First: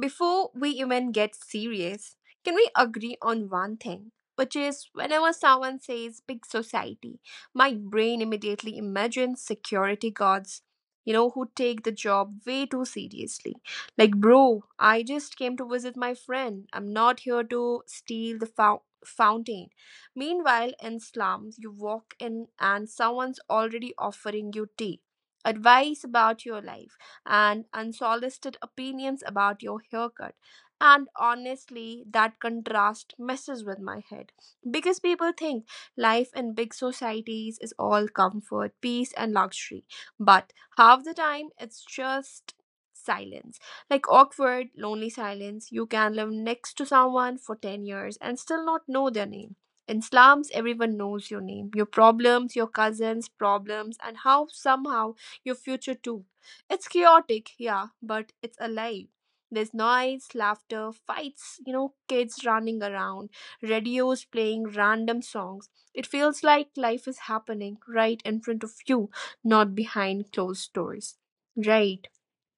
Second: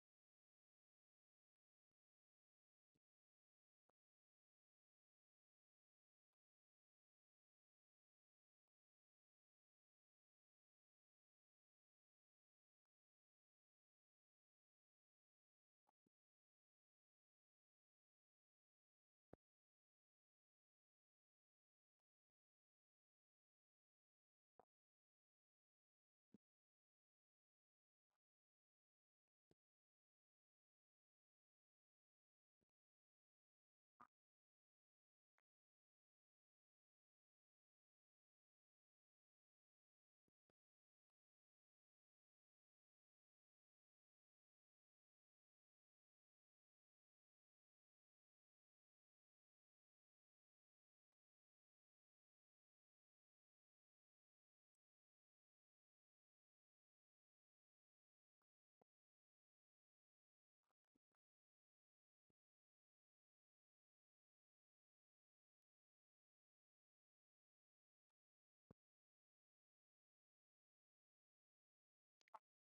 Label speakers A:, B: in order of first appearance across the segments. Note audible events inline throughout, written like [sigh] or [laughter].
A: before we even get serious, can we agree on one thing? Which is, whenever someone says big society, my brain immediately imagines security guards, who take the job way too seriously. Like, bro, I just came to visit my friend. I'm not here to steal the fountain. Meanwhile, in slums, you walk in and someone's already offering you tea, advice about your life and unsolicited opinions about your haircut. And honestly, that contrast messes with my head because people think life in big societies is all comfort, peace, and luxury. But half the time, it's just silence like awkward, lonely silence. You can live next to someone for 10 years and still not know their name. In slums, everyone knows your name, your problems, your cousins' problems, and how somehow your future too. It's chaotic, yeah, but it's alive. There's noise, laughter, fights, kids running around, radios playing random songs. It feels like life is happening right in front of you, not behind closed doors. Right.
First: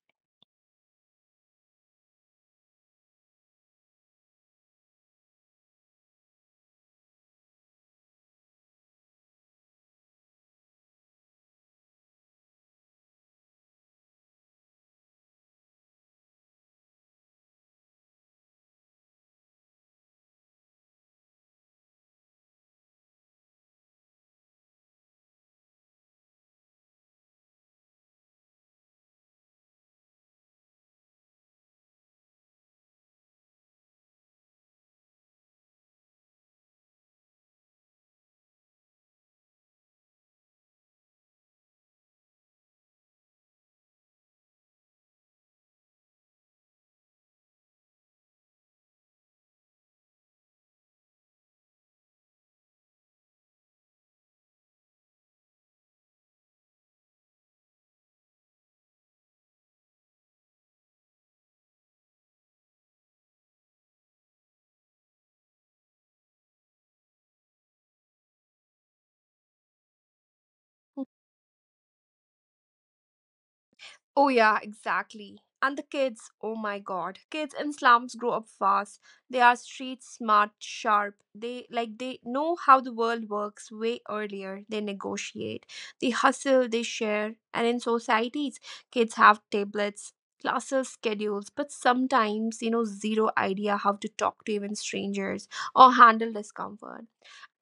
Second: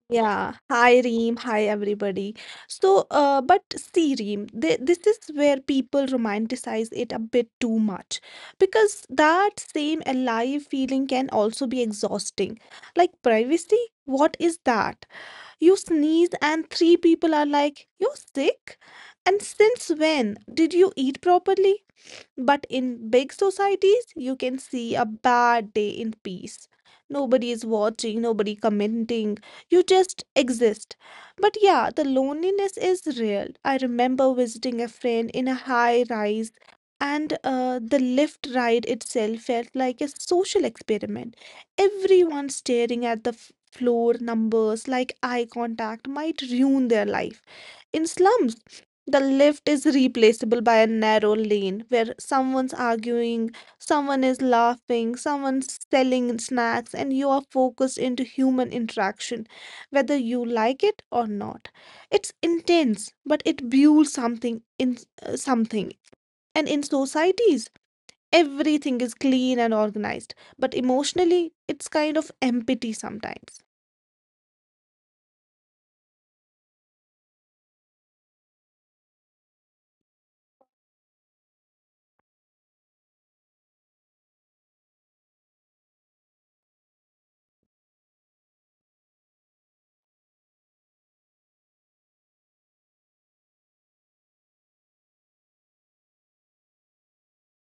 B: Yeah. Hi, Reem. Hi, everybody. So but see, Reem, th this is where people romanticize it a bit too much because that same alive feeling can also be exhausting. Like privacy, what is that? You sneeze and three people are like, "You're sick?" And since when? Did you eat properly? But in big societies, you can see a bad day in peace. Nobody is watching, nobody commenting. You just exist. But yeah, the loneliness is real. I remember visiting a friend in a high rise, and the lift ride itself felt like a social experiment. Everyone staring at the floor numbers like eye contact might ruin their life. In slums, the lift is replaceable by a narrow lane where someone's arguing, someone is laughing, someone's selling snacks, and you are focused into human interaction, whether you like it or not. It's intense, but it builds something in something. And in societies, everything is clean and organized, but emotionally, it's kind of empty sometimes.
A: Oh, yeah, exactly. And the kids, oh my God. Kids in slums grow up fast. They are street smart, sharp. They know how the world works way earlier. They negotiate, they hustle, they share. And in societies, kids have tablets, classes, schedules, but sometimes, zero idea how to talk to even strangers or handle discomfort.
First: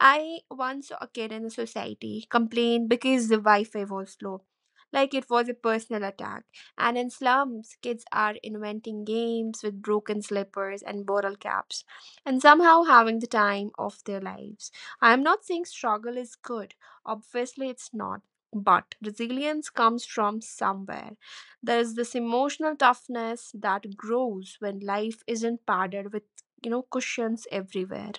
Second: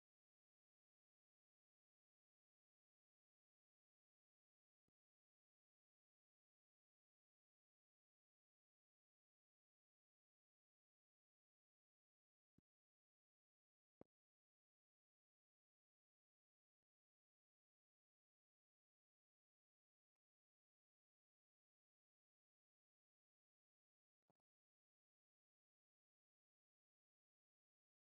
A: I once saw a kid in the society complain because the Wi Fi was slow, like it was a personal attack. And in slums, kids are inventing games with broken slippers and bottle caps, and somehow having the time of their lives. I am not saying struggle is good, obviously, it's not. But resilience comes from somewhere. There is this emotional toughness that grows when life isn't padded with, cushions everywhere.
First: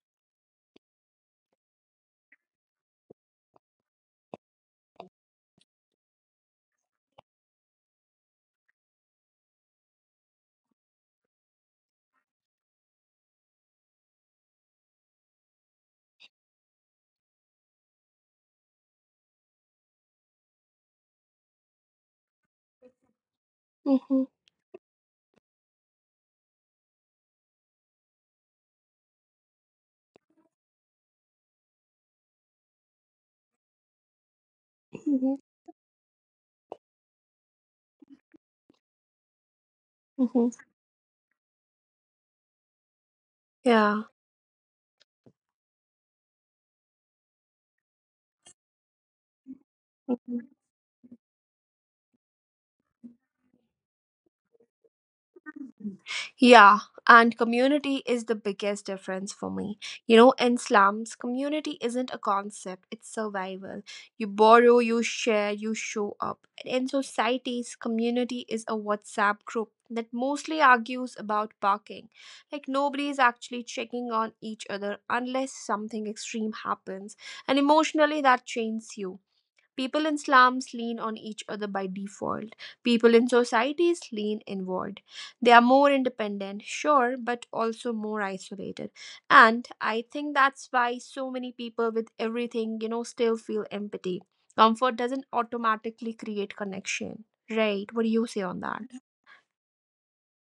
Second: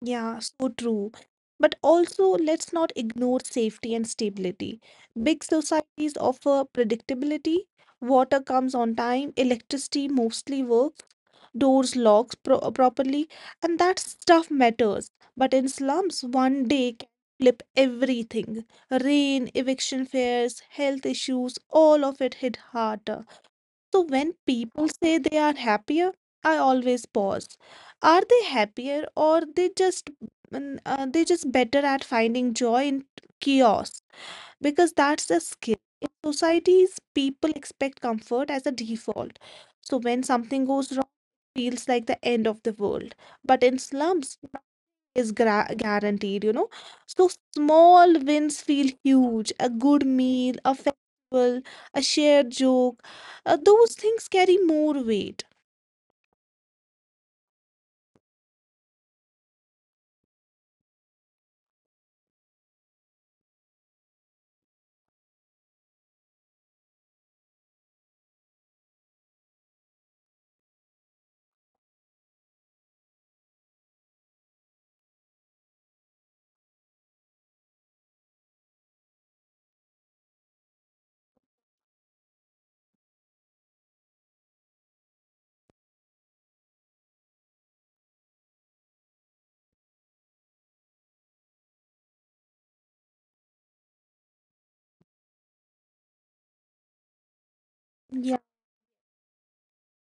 B: Yeah, so true. But also, let's not ignore safety and stability. Big societies offer predictability. Water comes on time, electricity mostly works, doors locks properly, and that stuff matters. But in slums, one day can flip everything. Rain, eviction fears, health issues, all of it hit hard. So
A: Mhm.
B: when people say they are happier, I always pause. Are they happier or they just they just better at finding joy in chaos? Because
A: Mhm.
B: that's a skill. In societies, people expect comfort as a default. So
A: Mhm.
B: when something goes wrong, feels like the end of the world. But
A: Yeah.
B: in slums, is gra guaranteed, you know. So small wins feel huge. A good
A: Mhm.
B: meal, a festival, a shared joke, those things carry more weight.
A: Yeah, and community is the biggest difference for me. In slums, community isn't a concept, it's survival. You borrow, you share, you show up. And in societies, community is a WhatsApp group that mostly argues about parking. Like, nobody is actually checking on each other unless something extreme happens. And emotionally, that chains you. People in slums lean on each other by default. People in societies lean inward. They are more independent, sure, but also more isolated. And I think that's why so many people with everything, still feel empathy. Comfort doesn't automatically create connection. Right? What do you say on
B: Yeah.
A: that?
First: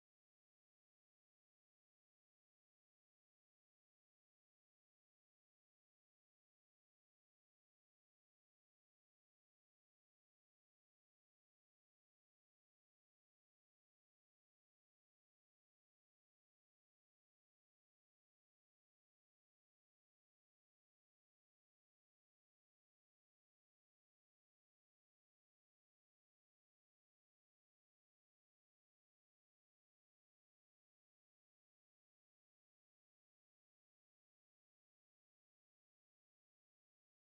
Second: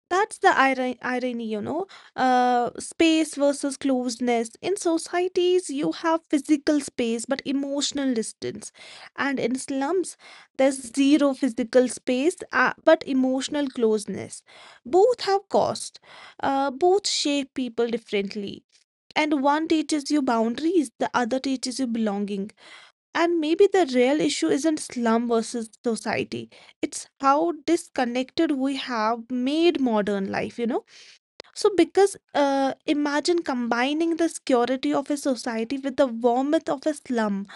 B: That's the irony, you know, space versus closeness. In societies, you have physical space but emotional distance. And in slums, there's zero physical space but emotional closeness. Both have cost, both shape people differently. And one teaches you boundaries, the other teaches you belonging. And maybe the real issue isn't slum versus society. It's how disconnected we have made modern life, you know. So because imagine combining the security of a society with the warmth of a slum.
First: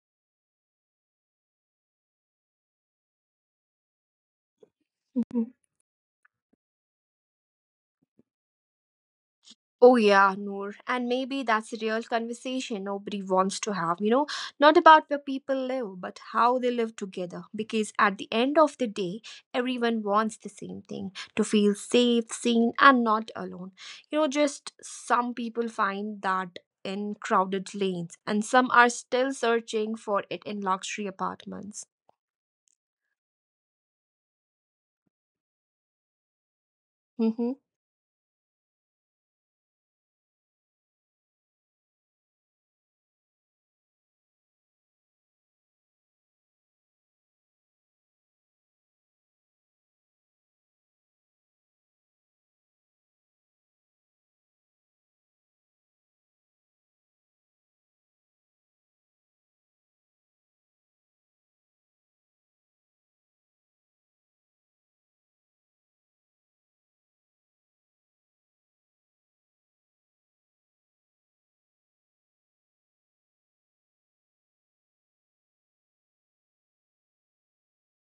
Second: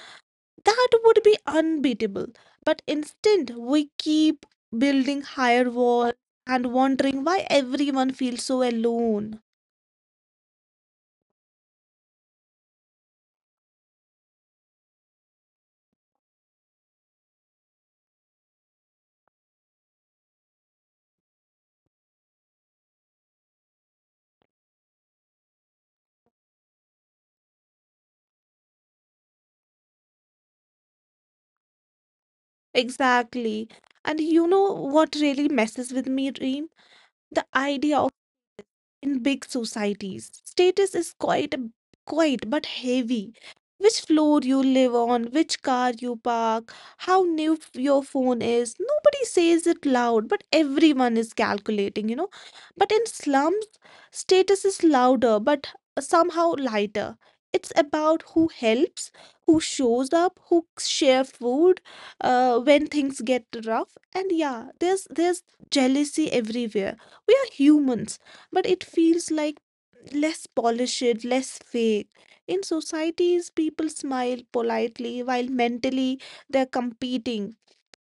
B: That would be unbeatable. But instead, we keep building higher walls and wondering why everyone feels so alone.
A: Oh, yeah, Noor. And maybe that's a real conversation nobody wants to have, not about where people live, but how they live together. Because at the end of the day, everyone wants the same thing to feel safe, seen, and not alone. Just some people find that in crowded lanes, and some are still searching for it in luxury apartments.
B: Exactly. And you know what really messes with me, Reem? The
A: [laughs]
B: idea in big societies. Status is quite but heavy. Which floor you live on, which car you park, how new your phone is. Nobody says it loud, but everyone is calculating, you know. But in slums, status is louder, but somehow lighter. It's about who helps, who shows up, who share food when things get rough. And yeah, there's jealousy everywhere. We are humans but it feels like less polished, less fake. In societies, people smile politely while mentally they're competing.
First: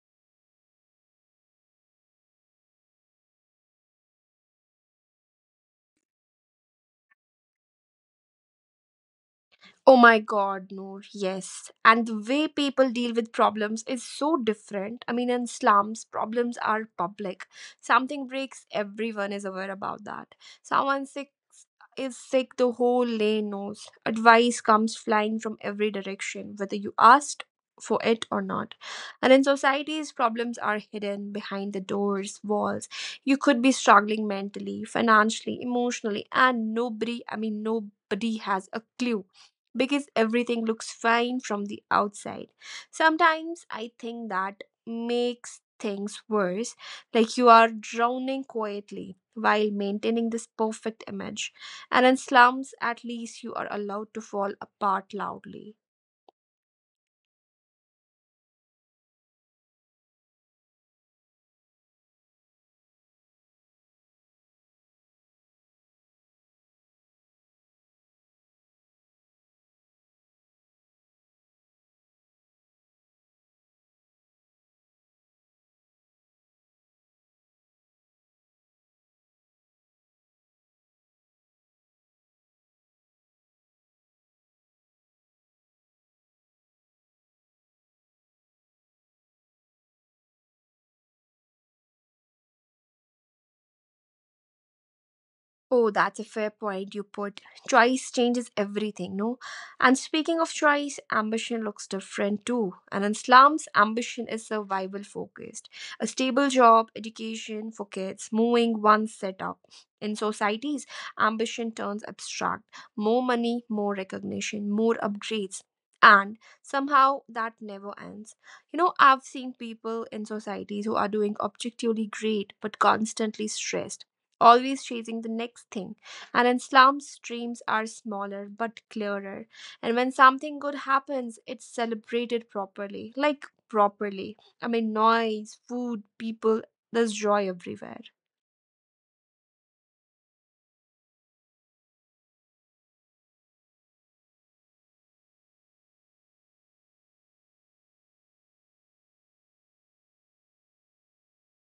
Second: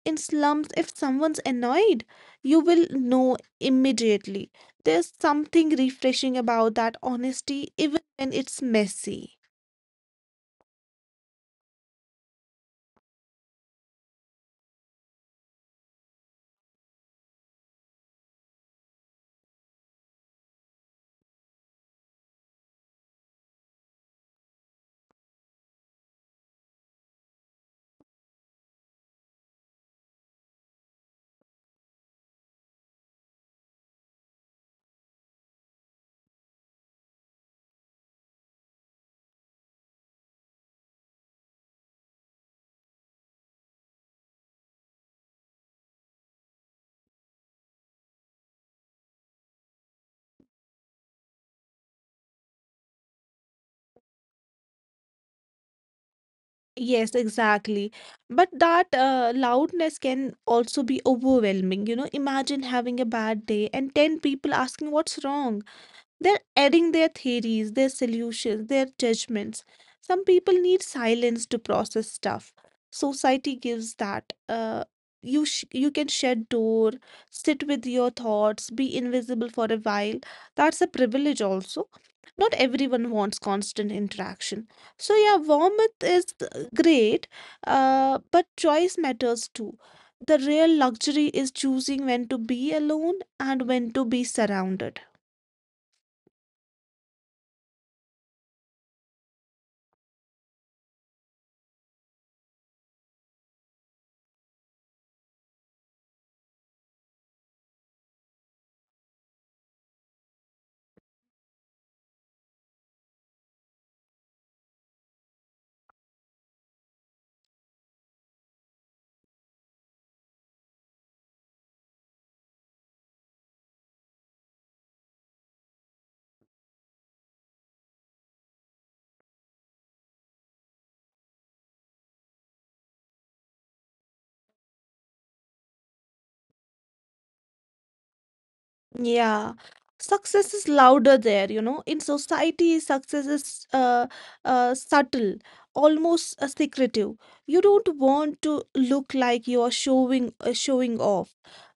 B: In slums, if someone's annoyed, you will know immediately. There's something refreshing about that honesty, even when it's messy.
A: Oh my God, Noor, yes. And the way people deal with problems is so different. I mean, in slums, problems are public. Something breaks, everyone is aware about that. Someone sick is sick, the whole lane knows. Advice comes flying from every direction, whether you asked for it or not. And in societies, problems are hidden behind the doors, walls. You could be struggling mentally, financially, emotionally, and nobody, I mean, nobody has a clue because everything looks fine from the outside. Sometimes I think that makes things worse, like you are drowning quietly while maintaining this perfect image. And in slums, at least you are allowed to fall apart loudly.
B: Yes, exactly. But that loudness can also be overwhelming. You know, imagine having a bad day and 10 people asking what's wrong. They're adding their theories, their solutions, their judgments. Some people need silence to process stuff. Society gives that. You you can shut door, sit with your thoughts, be invisible for a while. That's a privilege also. Not everyone wants constant interaction. So yeah, warmth is great, but choice matters too. The real luxury is choosing when to be alone and when to be surrounded.
A: Oh, that's a fair point you put. Choice changes everything, no? And speaking of choice, ambition looks different too. And in slums, ambition is survival focused. A stable job, education for kids, moving one setup. In societies, ambition turns abstract. More money, more recognition, more upgrades. And somehow that never ends. You know, I've seen people in societies who are doing objectively great but constantly stressed, always chasing the next thing. And in slums, dreams are smaller but clearer. And when something good happens, it's celebrated properly, like properly. I mean, noise, food, people, there's joy everywhere.
B: Yeah, success is louder there, you know. In society, success is subtle, almost secretive. You don't want to look like you are showing off,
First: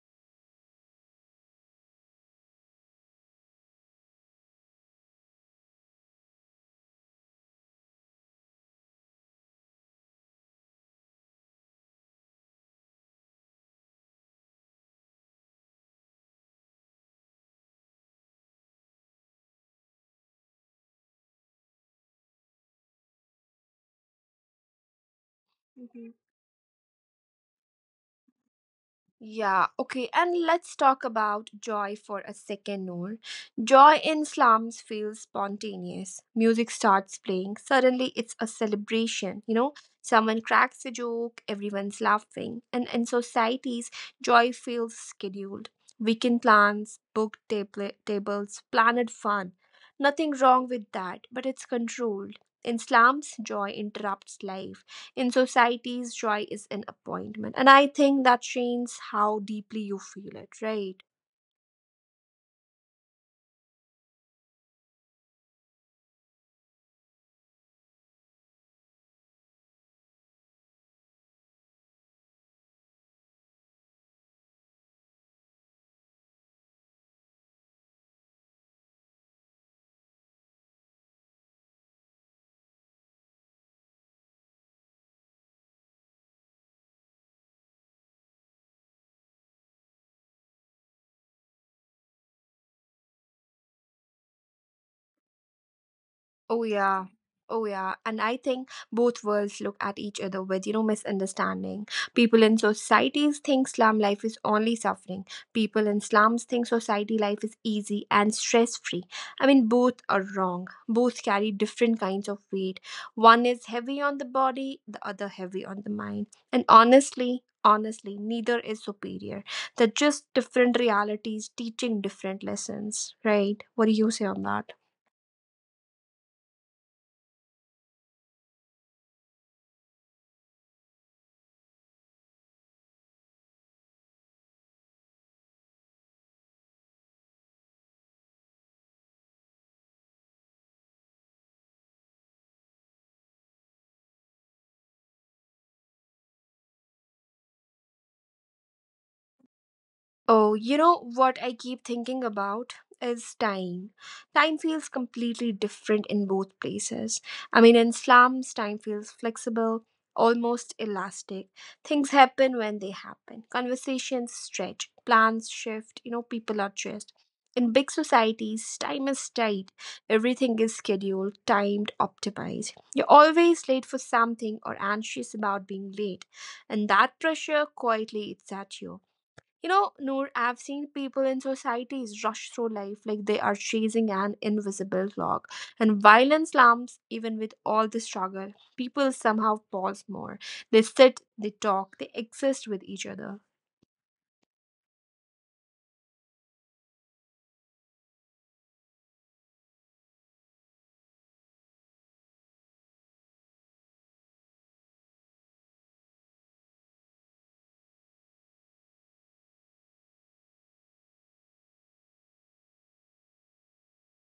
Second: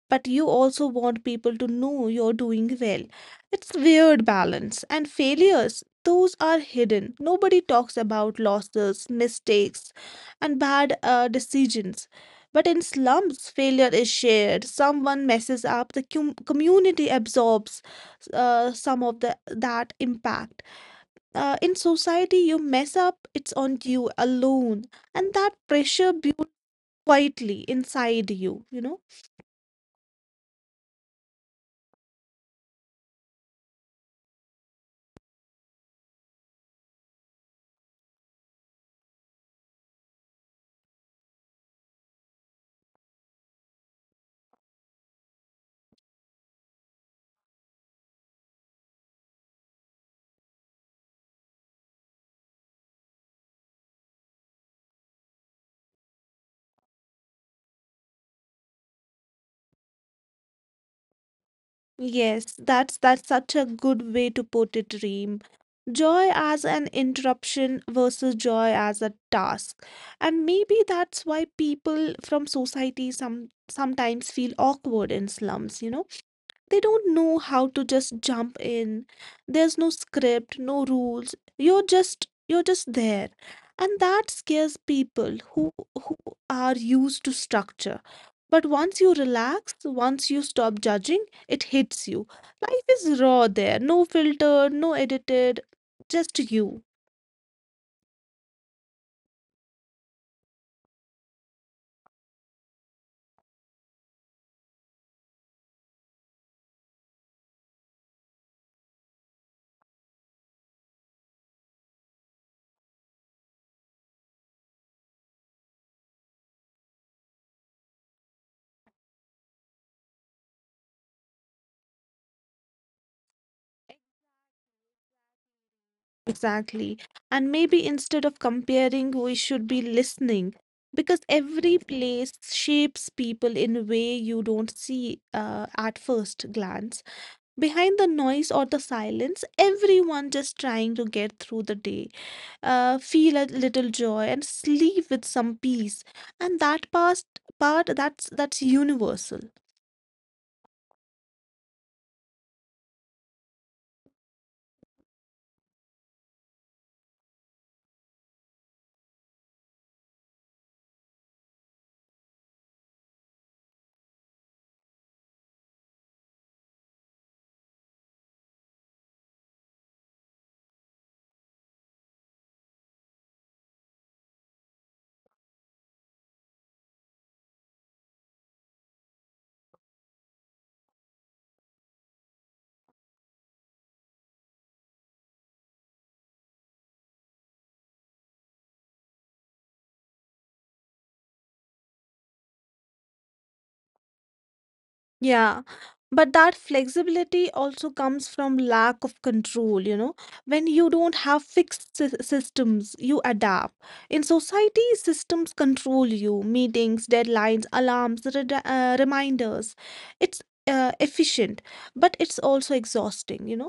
B: but you also want people to know you're doing well. It's weird balance. And failures, those are hidden. Nobody talks about losses, mistakes, and bad decisions. But in slums, failure is shared. Someone messes up, the cum community absorbs some of the that impact. In society, you mess up, it's on you alone, and that pressure builds quietly inside you. You know.
A: Yeah, okay, and let's talk about joy for a second, Noor. Joy in slums feels spontaneous. Music starts playing, suddenly it's a celebration, you know? Someone cracks a joke, everyone's laughing. And in societies, joy feels scheduled. Weekend plans, booked tables, planned fun. Nothing wrong with that, but it's controlled. In slums, joy interrupts life. In societies, joy is an appointment. And I think that changes how deeply you feel it, right?
B: Yes, that's such a good way to put it, Reem. Joy as an interruption versus joy as a task. And maybe that's why people from society sometimes feel awkward in slums, you know? They don't know how to just jump in. There's no script, no rules. You're just there. And that scares people who are used to structure. But once you relax, once you stop judging, it hits you. Life is raw there, no filter, no edited, just
A: Oh
B: you.
A: yeah. Oh yeah. And I think both worlds look at each other with, misunderstanding. People in societies think slum life is only suffering. People in slums think society life is easy and stress free. I mean both are wrong. Both carry different kinds of weight. One is heavy on the body, the other heavy on the mind. And honestly, honestly, neither is superior. They're just different realities teaching different lessons. Right? What do you say on that?
B: Exactly. And maybe instead of comparing, we should be listening because every place shapes people in a way you don't see at first glance. Behind the noise or the silence, everyone just trying to get through the day feel a little joy and sleep with some peace and that past part that's universal.
A: Oh, you know what I keep thinking about is time. Time feels completely different in both places. I mean, in slums, time feels flexible, almost elastic. Things happen when they happen. Conversations stretch, plans shift, people are dressed. In big societies, time is tight. Everything is scheduled, timed, optimized. You're always late for something or anxious about being late, and that pressure quietly eats at you, Noor. I've seen people in societies rush through life like they are chasing an invisible clock. And while in slums, even with all the struggle, people somehow pause more. They sit, they talk, they exist with each other.
B: Yeah, but that flexibility also comes from lack of control, you know. When you don't have fixed systems, you adapt. In society, systems control you, meetings, deadlines, alarms, reminders. It's efficient, but it's also exhausting, you know.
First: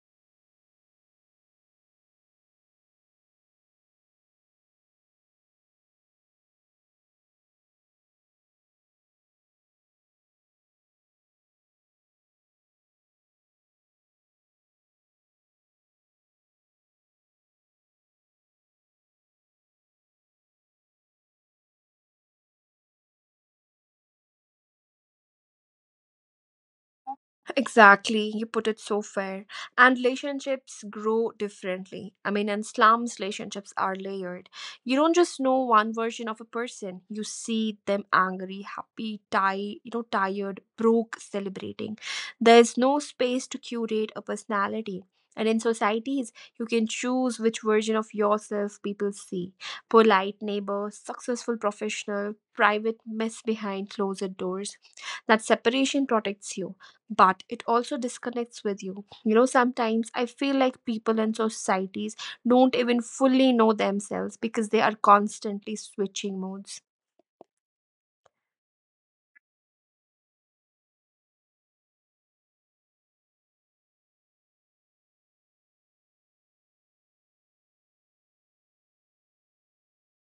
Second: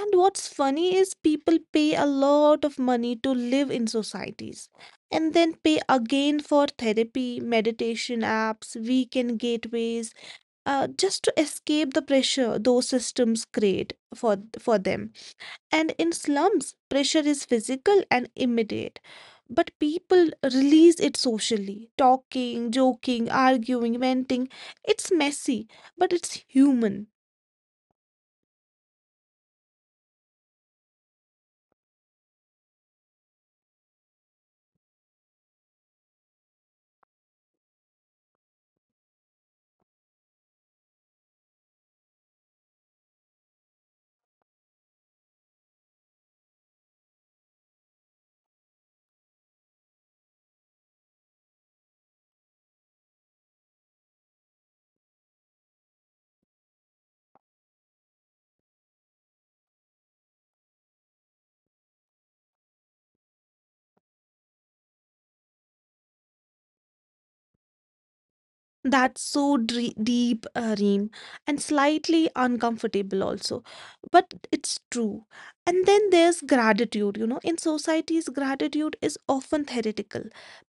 B: And what's funny is people pay a lot of money to live in societies. And then pay again for therapy, meditation apps, weekend gateways, just to escape the pressure those systems create for them, and in slums pressure is physical and immediate, but people release it socially, talking, joking, arguing, venting. It's messy, but it's human.
A: Exactly, you put it so fair. And relationships grow differently. I mean, in slums, relationships are layered. You don't just know one version of a person. You see them angry, happy, tired, broke, celebrating. There's no space to curate a personality. And in societies, you can choose which version of yourself people see. Polite neighbor, successful professional, private mess behind closed doors. That separation protects you, but it also disconnects with you. Sometimes I feel like people and societies don't even fully know themselves because they are constantly switching modes.
B: That's so deep, Reem, and slightly uncomfortable also. But it's true. And then there's gratitude. You know, in societies, gratitude is often theoretical.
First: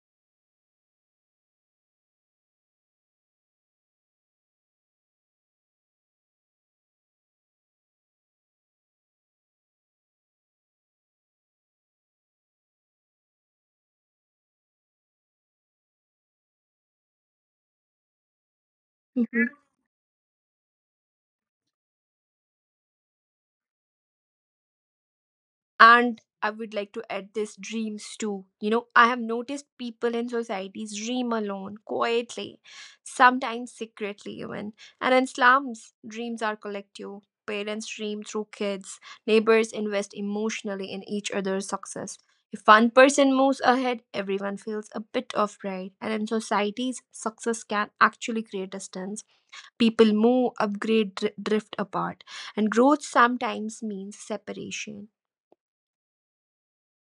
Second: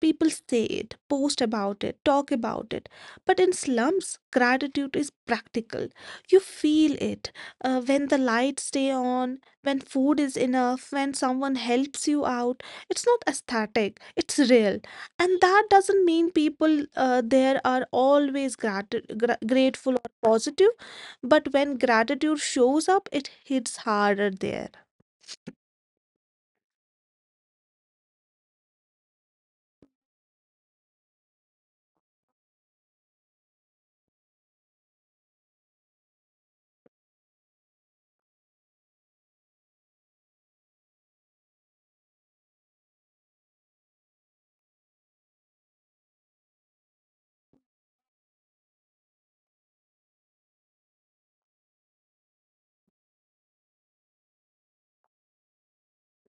B: People say it, post about it, talk about it. But in slums, gratitude is practical. You feel it when the lights stay on, when food is enough, when someone helps you out. It's not aesthetic, it's real. And that doesn't mean people there are always grateful or positive, but when gratitude shows up, it hits harder there.
A: And I would like to add this dreams too. I have noticed people in societies dream alone, quietly, sometimes secretly even. And in slums, dreams are collective. Parents dream through kids, neighbors invest emotionally in each other's success. If one person moves ahead, everyone feels a bit of pride. And in societies, success can actually create distance. People move, upgrade, drift apart. And growth sometimes means separation.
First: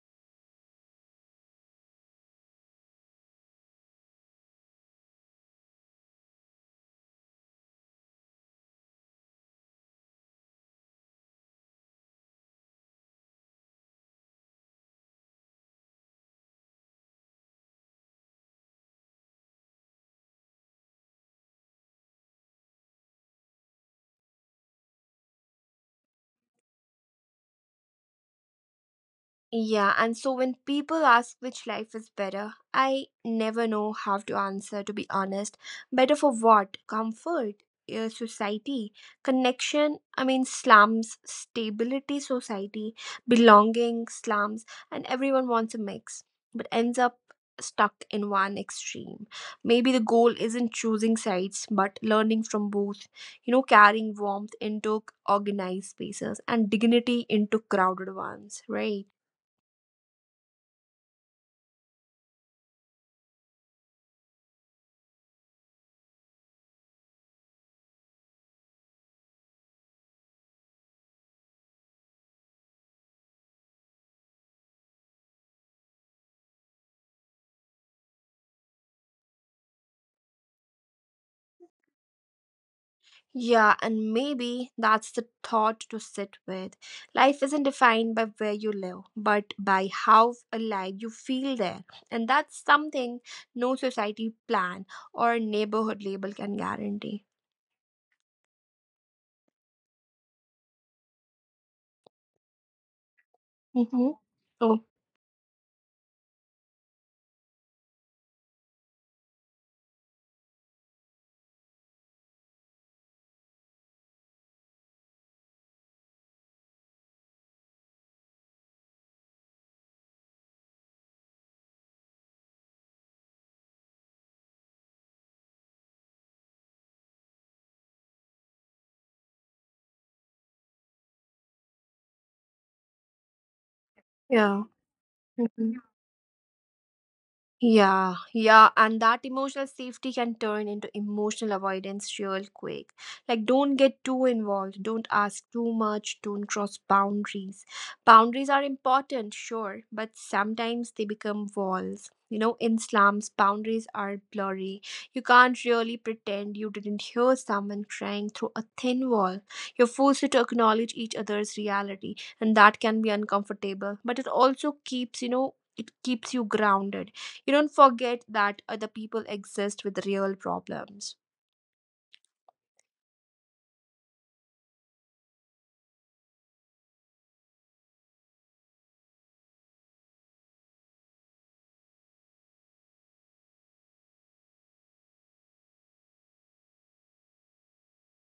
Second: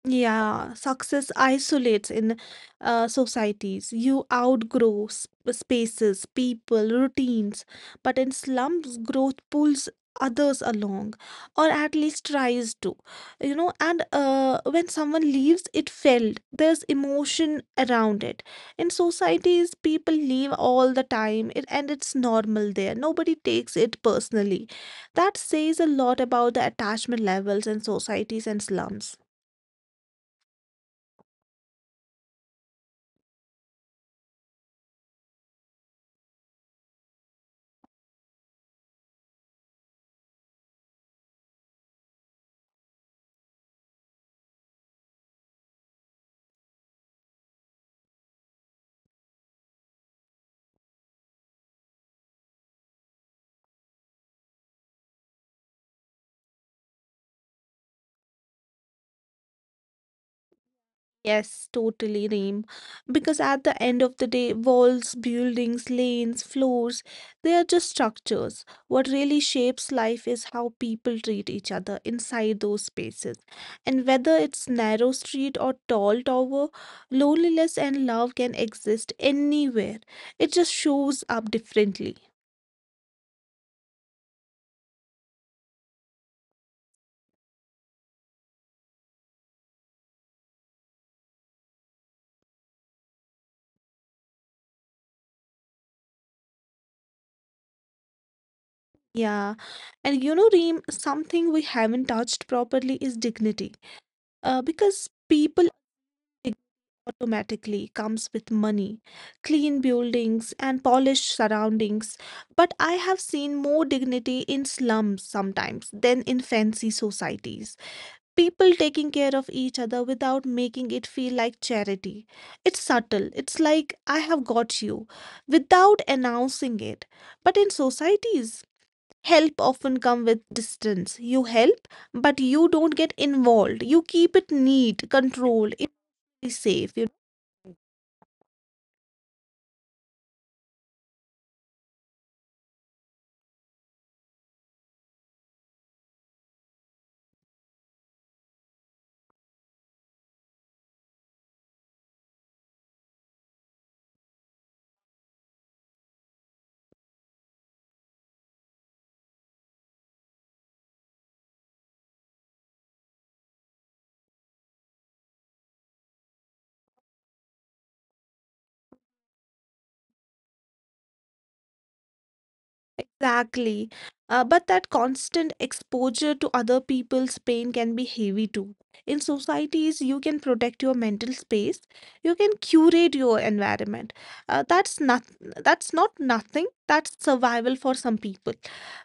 B: Yeah, success isolates in societies. You outgrow spaces, people, routines, but in slums, growth pulls others along, or at least tries to. You know, and when someone leaves, it felt there's emotion around it. In societies, people leave all the time, and it's normal there. Nobody takes it personally. That says a lot about the attachment levels in societies and slums.
A: Yeah, and so when people ask which life is better, I never know how to answer, to be honest. Better for what? Comfort, society, connection, I mean, slums, stability, society, belonging, slums, and everyone wants a mix, but ends up stuck in one extreme. Maybe the goal isn't choosing sides, but learning from both, carrying warmth into organized spaces and dignity into crowded ones, right?
B: Yes, totally, Reem. Because at the end of the day, walls, buildings, lanes, floors, they are just structures. What really shapes life is how people treat each other inside those spaces. And whether it's narrow street or tall tower, loneliness and love can exist anywhere. It just shows up differently.
A: Yeah, and maybe that's the thought to sit with. Life isn't defined by where you live, but by how alive you feel there. And that's something no society plan or neighborhood label can guarantee.
B: Yeah. And you know, Reem, something we haven't touched properly is dignity.
A: Mm-hmm. Oh,
B: Because people automatically comes with money, clean buildings, and polished surroundings. But I have seen more dignity in slums sometimes than in fancy societies. People taking care of each other without making it feel like charity. It's subtle, it's like I have got you without announcing it. But in societies, help often come with distance. You help, but you don't get involved. You keep it neat,
A: yeah.
B: controlled,
A: Mm-hmm.
B: it's safe. You
A: Yeah, yeah, and that emotional safety can turn into emotional avoidance real quick. Like, don't get too involved, don't ask too much, don't cross boundaries. Boundaries are important, sure, but sometimes they become walls. In slums, boundaries are blurry. You can't really pretend you didn't hear someone crying through a thin wall. You're forced to acknowledge each other's reality, and that can be uncomfortable, but it also keeps you grounded. You don't forget that other people exist with real problems.
B: exactly. But that constant exposure to other people's pain can be heavy too. In societies, you can protect your mental space, you can curate your environment. Uh, that's not that's not nothing, that's survival for some people,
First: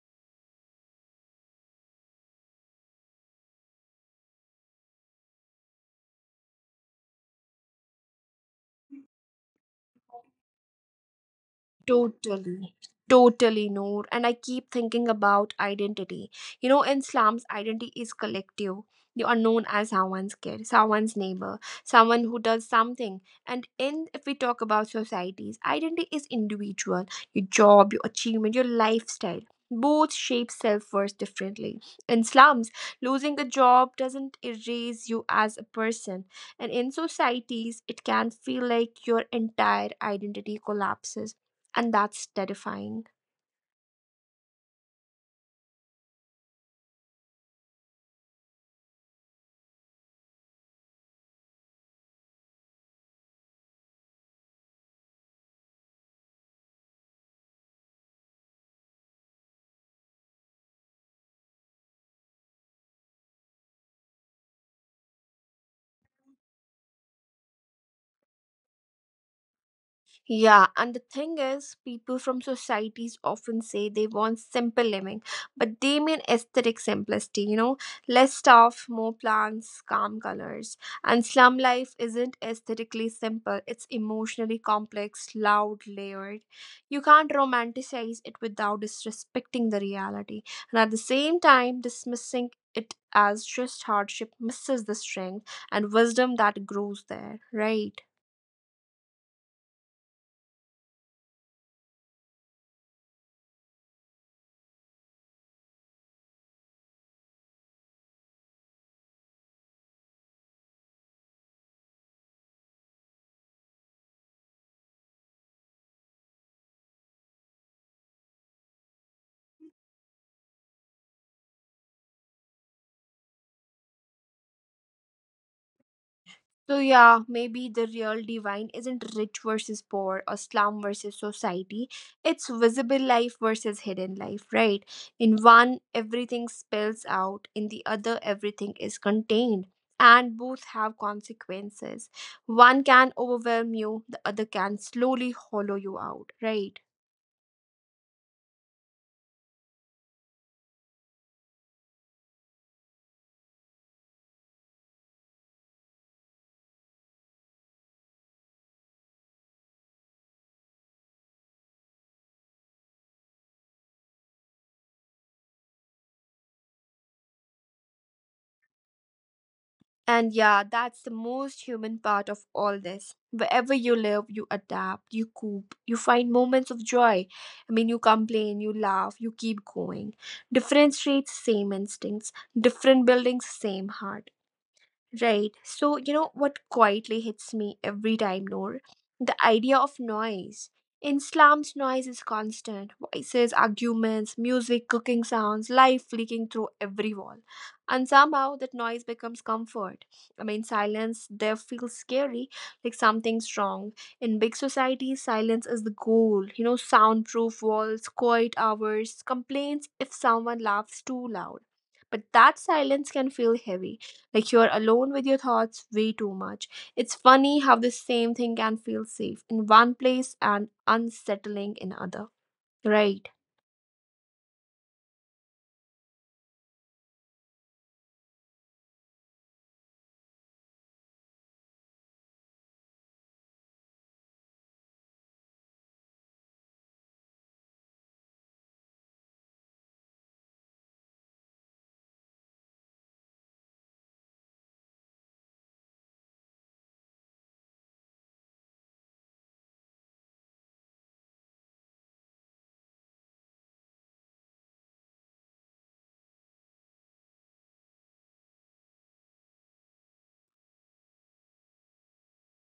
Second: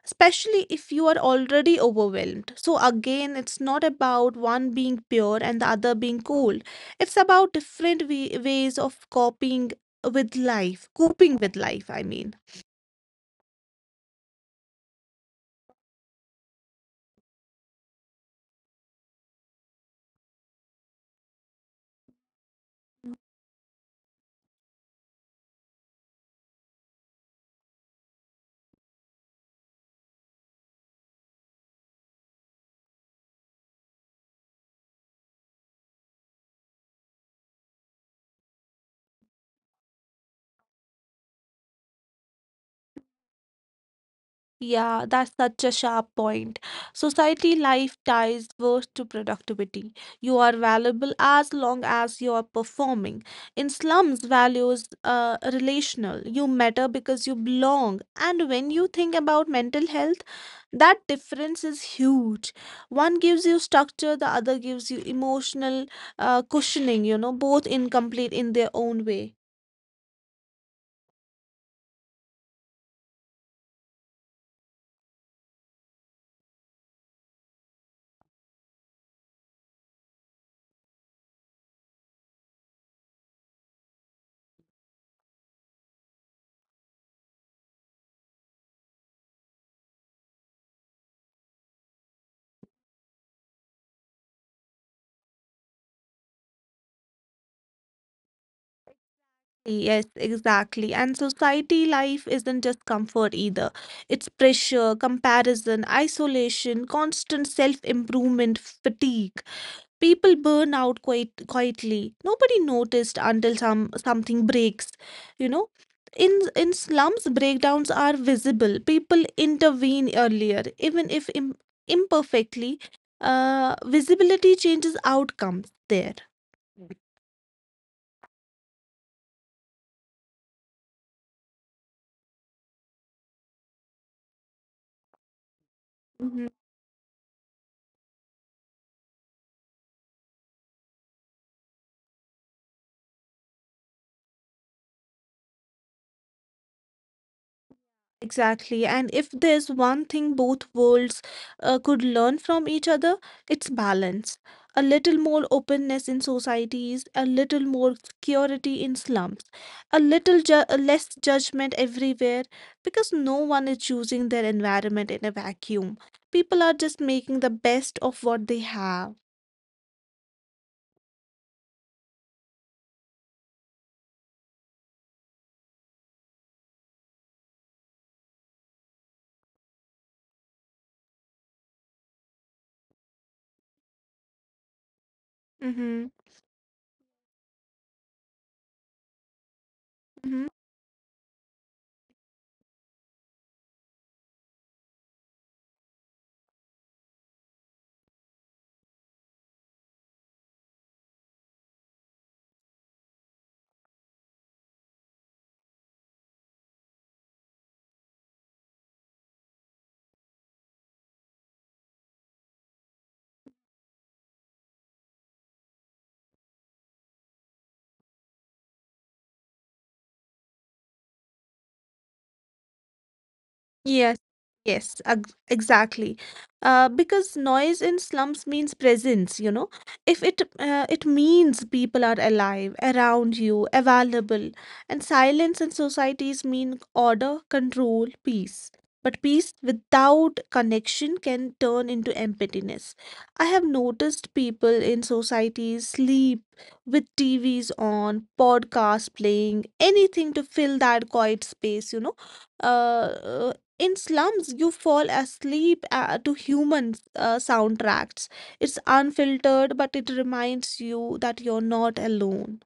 B: especially if you are already overwhelmed. So again, it's not about one being pure and the other being cold. It's about different wa ways of coping with life, I mean.
A: Totally, totally, Noor. And I keep thinking about identity. In slums, identity is collective. You are known as someone's kid, someone's neighbor, someone who does something. And in, if we talk about societies, identity is individual. Your job, your achievement, your lifestyle. Both shape self worth differently. In slums, losing a job doesn't erase you as a person. And in societies, it can feel like your entire identity collapses, and that's terrifying.
B: Yeah, that's such a sharp point. Society life ties worse to productivity. You are valuable as long as you are performing. In slums, values are relational. You matter because you belong. And when you think about mental health, that difference is huge. One gives you structure, the other gives you emotional cushioning, you know, both incomplete in their own way.
A: Yeah, and the thing is, people from societies often say they want simple living, but they mean aesthetic simplicity, less stuff, more plants, calm colors. And slum life isn't aesthetically simple, it's emotionally complex, loud, layered. You can't romanticize it without disrespecting the reality, and at the same time, dismissing it as just hardship misses the strength and wisdom that grows there, right?
B: Yes, exactly. And society life isn't just comfort either. It's pressure, comparison, isolation, constant self-improvement, fatigue. People burn out quite quietly. Nobody noticed until something breaks, you know. In slums, breakdowns are visible. People intervene earlier, even if im imperfectly. Visibility changes outcomes there. Bec-
A: So yeah, maybe the real divine isn't rich versus poor or slum versus society. It's visible life versus hidden life, right? In one,
B: Mhm.
A: everything spills out, in the other, everything is contained. And both have consequences. One can overwhelm you, the other can slowly hollow you out, right?
B: Exactly. And if there's one thing both worlds could learn from each other, it's balance. A little more openness in societies, a little more security in slums, a little ju less judgment everywhere, because no one is choosing their environment in a vacuum. People are just making the best of what they have.
A: And yeah, that's the most human part of all this. Wherever you live, you adapt, you cope, you find moments of joy. I mean, you complain, you laugh, you keep going. Different streets, same instincts. Different buildings, same heart. Right.
B: Mm-hmm.
A: So, you know what quietly hits me every time, Noor? The idea of
B: Mm-hmm.
A: noise. In slums, noise is constant voices, arguments, music, cooking sounds, life leaking through every wall. And somehow that noise becomes comfort. I mean, silence there feels scary, like something's wrong. In big societies, silence is the goal. You know, soundproof walls, quiet hours, complaints if someone laughs too loud. But that silence can feel heavy, like you're alone with your thoughts way too much. It's funny how the same thing can feel safe in one place and unsettling in other. Right.
B: Yes, exactly. Because noise in slums means presence, you know. If it It means people are alive, around you, available, and silence in societies mean order, control, peace. But peace without connection can turn into emptiness. I have noticed people in societies sleep with TVs on, podcasts playing, anything to fill that quiet space. Uh, in slums, you fall asleep to human soundtracks. It's unfiltered, but it reminds you that you're not alone.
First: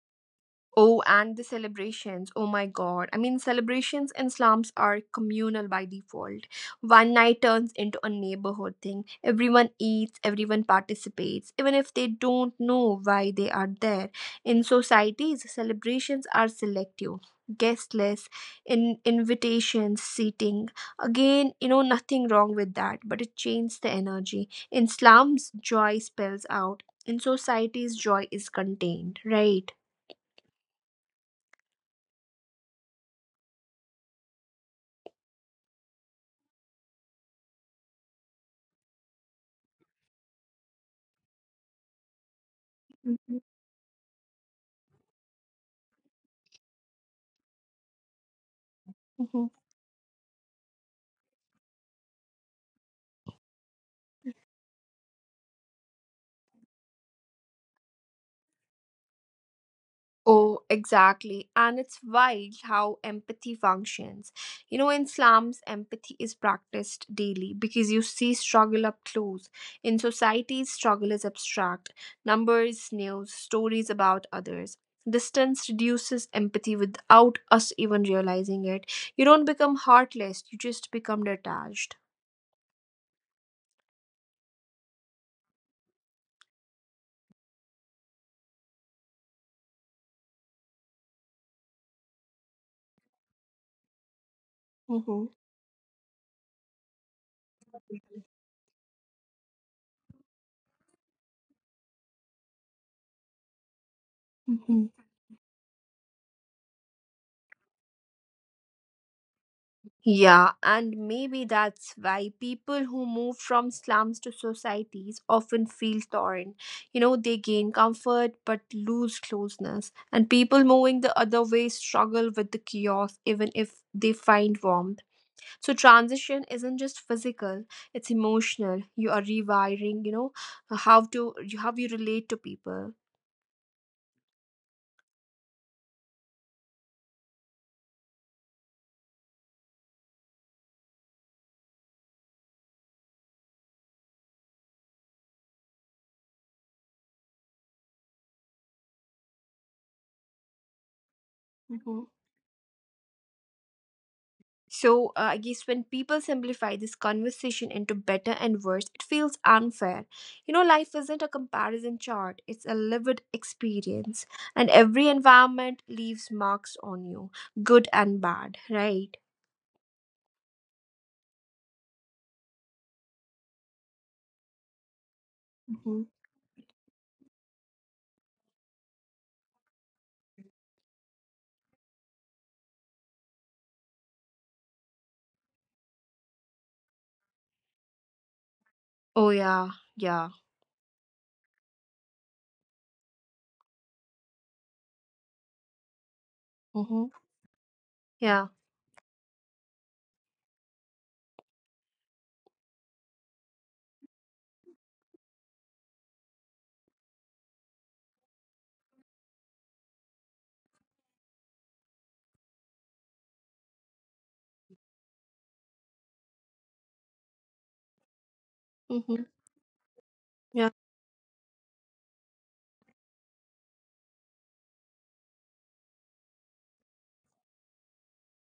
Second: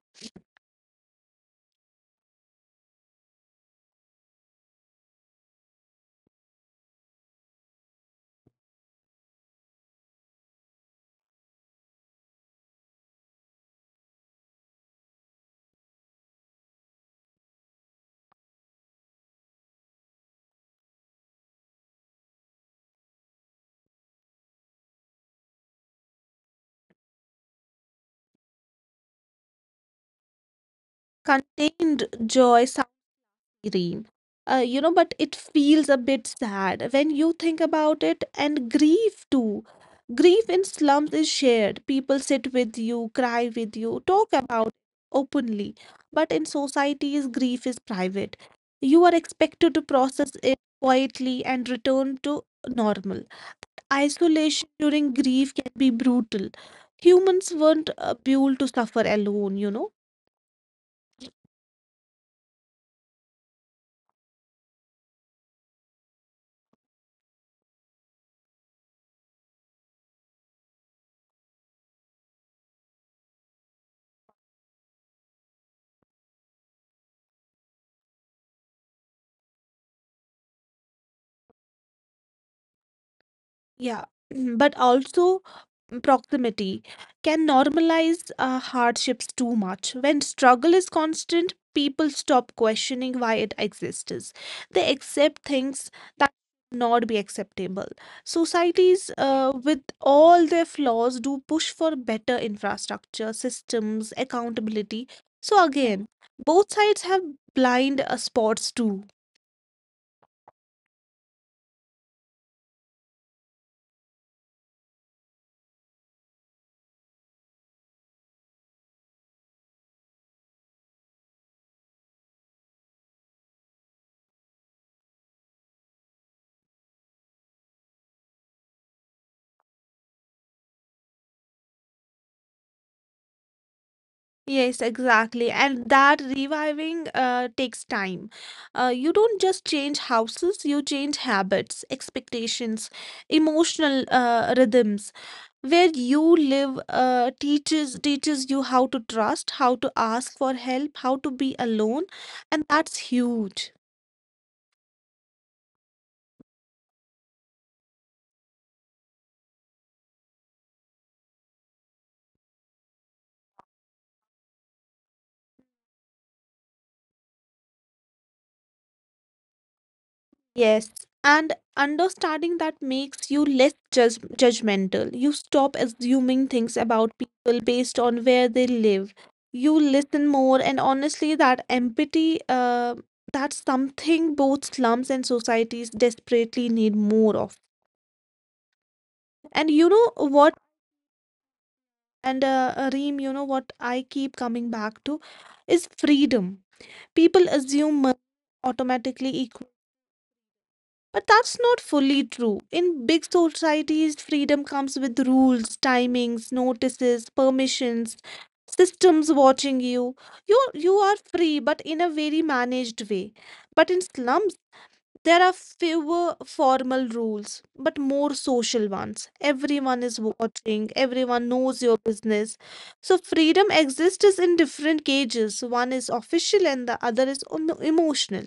A: Oh, and the celebrations. Oh my God. I mean, celebrations in slums are communal by default. One night turns into a neighborhood thing. Everyone eats, everyone participates, even if they don't know why they are there. In societies, celebrations are selective. Guest lists, in invitations, seating. Again, you know, nothing wrong with that, but it changes the energy. In slums, joy spells out. In societies, joy is contained, right?
B: Contained joy dream. But it feels a bit sad when you think about it, and grief too. Grief in slums is shared. People sit with you, cry with you, talk about it openly. But in societies, grief is private. You are
A: Mhm.
B: expected to process it quietly and return to normal. Isolation during grief can be brutal. Humans weren't built to suffer alone.
A: Oh, exactly. And it's wild how empathy functions. You know, in slums, empathy is practiced daily because you see struggle up close. In societies, struggle is abstract, numbers, news, stories about others. Distance reduces empathy without us even realizing it. You don't become heartless, you just become detached.
B: Yeah, [clears throat] but also proximity can normalize hardships too much. When struggle is constant, people stop questioning why it exists. They accept
A: Mm-hmm.
B: things that not be acceptable. Societies with all their flaws do push for better infrastructure, systems,
A: Mm-hmm.
B: accountability. So again, both sides have blind spots too.
A: Yeah, and maybe that's why people who move from slums to societies often feel torn. You know, they gain comfort but lose closeness. And people moving the other way struggle with the chaos even if they find warmth. So transition isn't just physical, it's emotional. You are rewiring, you know, how to how you relate to people.
B: Yes, exactly. And that reviving takes time. You don't just change houses, you change habits, expectations, emotional rhythms. Where you live teaches you how to trust, how to ask for help, how to be alone,
A: Hmm.
B: and that's huge.
A: So I guess when people simplify this conversation into better and worse, it feels unfair. You know, life isn't a comparison chart, it's a lived experience. And every environment leaves marks on you, good and bad, right?
B: Yes, and understanding that makes you less judge judgmental. You stop
A: Hmm.
B: assuming things about people based on where they live. You listen more, and honestly, that empathy, that's something both slums and societies desperately need more of.
A: Oh yeah.
B: And
A: Yeah.
B: you know what, and Reem, you know what I keep coming back to is
A: Hmm.
B: freedom. People
A: Yeah.
B: assume money automatically but that's not fully true. In big societies, freedom comes with rules, timings, notices, permissions, systems watching you. You are free, but in a very managed way. But in slums, there are fewer formal rules, but more social
A: Mhm.
B: ones. Everyone is
A: Yeah.
B: watching, everyone knows your business. So freedom exists in different cages. One is official and the other is emotional.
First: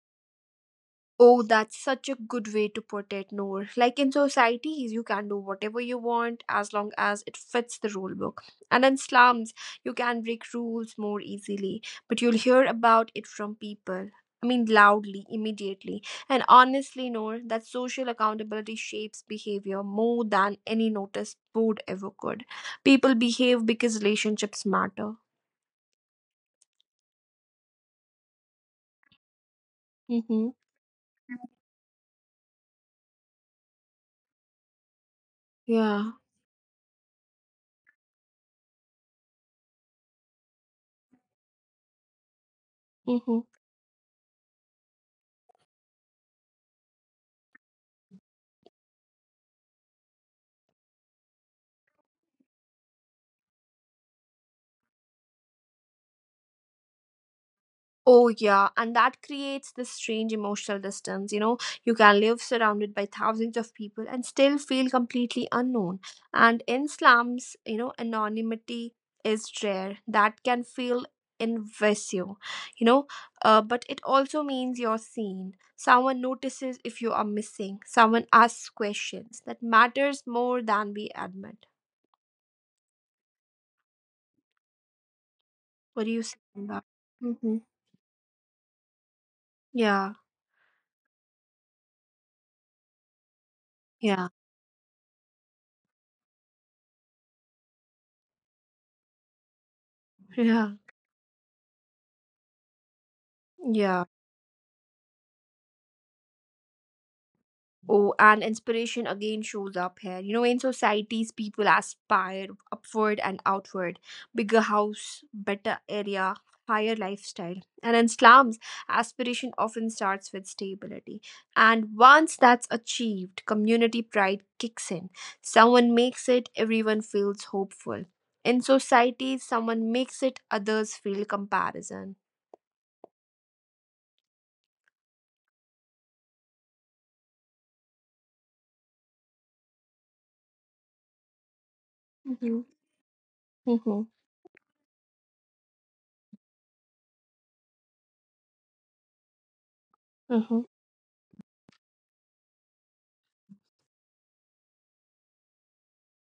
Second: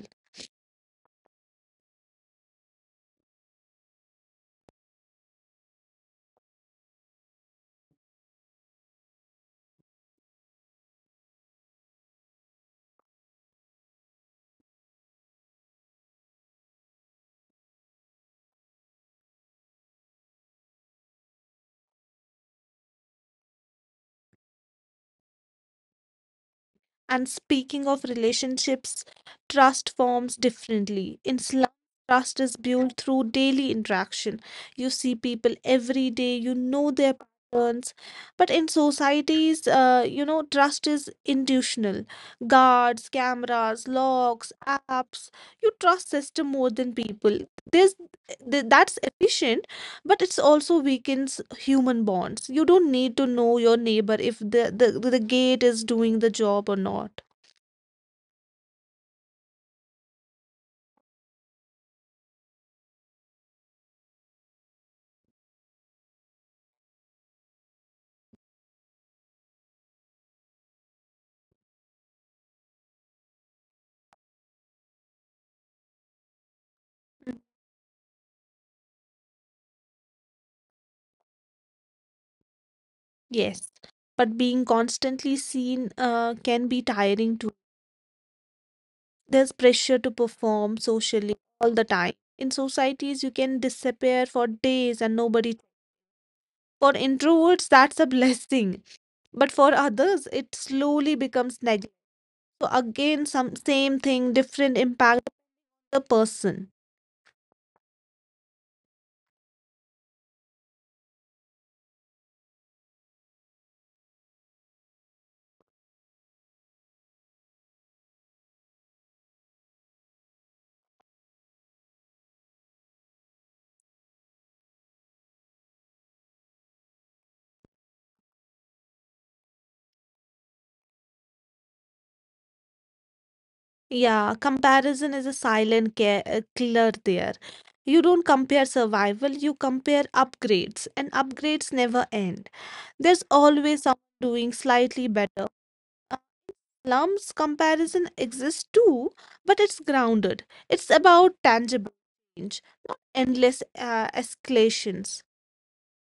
A: Oh, that's such a good way to put it, Noor. Like in societies, you can do whatever you want as long as it fits the rule book. And in slums, you can break rules more easily, but you'll hear about it from people. I mean, loudly, immediately. And honestly, Noor, that social accountability shapes behavior more than any notice board ever could. People behave because relationships matter.
B: And speaking of relationships, trust
A: Mm-hmm.
B: forms differently. In slum, trust is built through daily interaction. You see people
A: Yeah.
B: every day, you know their patterns. But in societies, trust is intuitional. Guards,
A: Mm-hmm.
B: cameras, locks, apps. You trust system more than people. This that's efficient but it's also weakens human bonds. You don't need to know your neighbor if the gate is doing the job or not.
A: Oh, yeah, and that creates this strange emotional distance. You know, you can live surrounded by thousands of people and still feel completely unknown. And in slums, you know, anonymity is rare. That can feel invasive, you know, but it also means you're seen. Someone notices if you are missing,
B: Mm,
A: someone asks questions that matters more than we admit.
B: yes. But being
A: What do you
B: constantly
A: say on that?
B: seen
A: Mm-hmm.
B: can be tiring too.
A: Yeah,
B: There's pressure to perform socially all the time. In societies, you
A: yeah,
B: can disappear for days and nobody. For introverts, that's a [laughs] blessing. But for
A: [laughs] yeah,
B: others, it slowly becomes neglect. So again, some
A: yeah.
B: same thing, different impact on the person.
A: Oh, and inspiration again shows up here. You know, in societies, people aspire upward and outward, bigger house, better area, higher lifestyle. And in slums, aspiration often starts with stability. And once that's achieved, community pride kicks in. Someone makes it, everyone feels hopeful. In societies, someone makes it, others feel comparison.
B: Yeah, comparison is a silent care, killer there. You don't compare survival, you compare upgrades, and upgrades never
A: Mm-hmm.
B: end. There's
A: Mm-hmm.
B: always someone doing slightly better. Lumps comparison exists too, but it's grounded. It's about tangible change, not endless escalations.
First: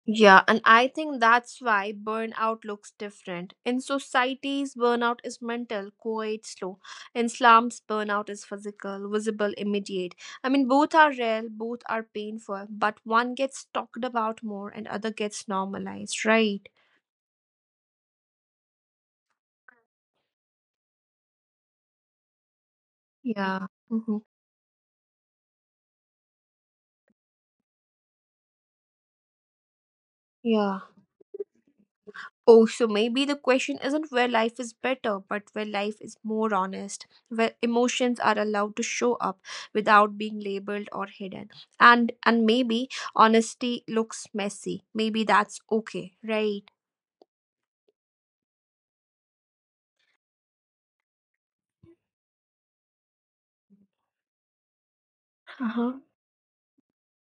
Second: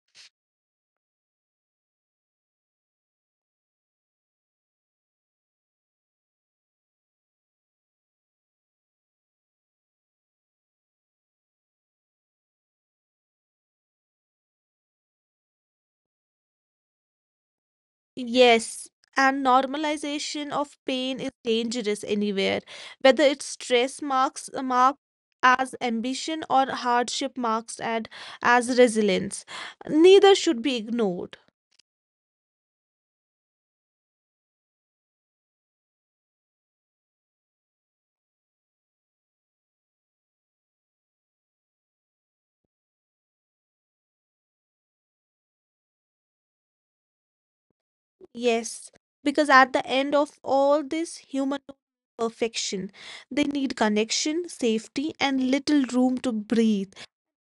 A: Yeah, and I think that's why burnout looks different. In societies, burnout is mental, quiet, slow. In slums, burnout is physical, visible, immediate. I mean, both are real, both are painful, but one gets talked about more and other gets normalized, right?
B: Yes, and normalization of pain is dangerous anywhere, whether it's
A: Yeah.
B: stress
A: Hmm.
B: marks marked as ambition or hardship marks and as resilience. Neither should be
A: Yeah.
B: ignored.
A: Oh, so maybe the question isn't where life is better, but where life is more honest, where emotions are allowed to show up without being labeled or hidden. And maybe honesty looks messy. Maybe that's okay, right?
B: Yes, because at the end of all this, human need perfection, they need connection, safety, and little room
A: Uh-huh.
B: to breathe.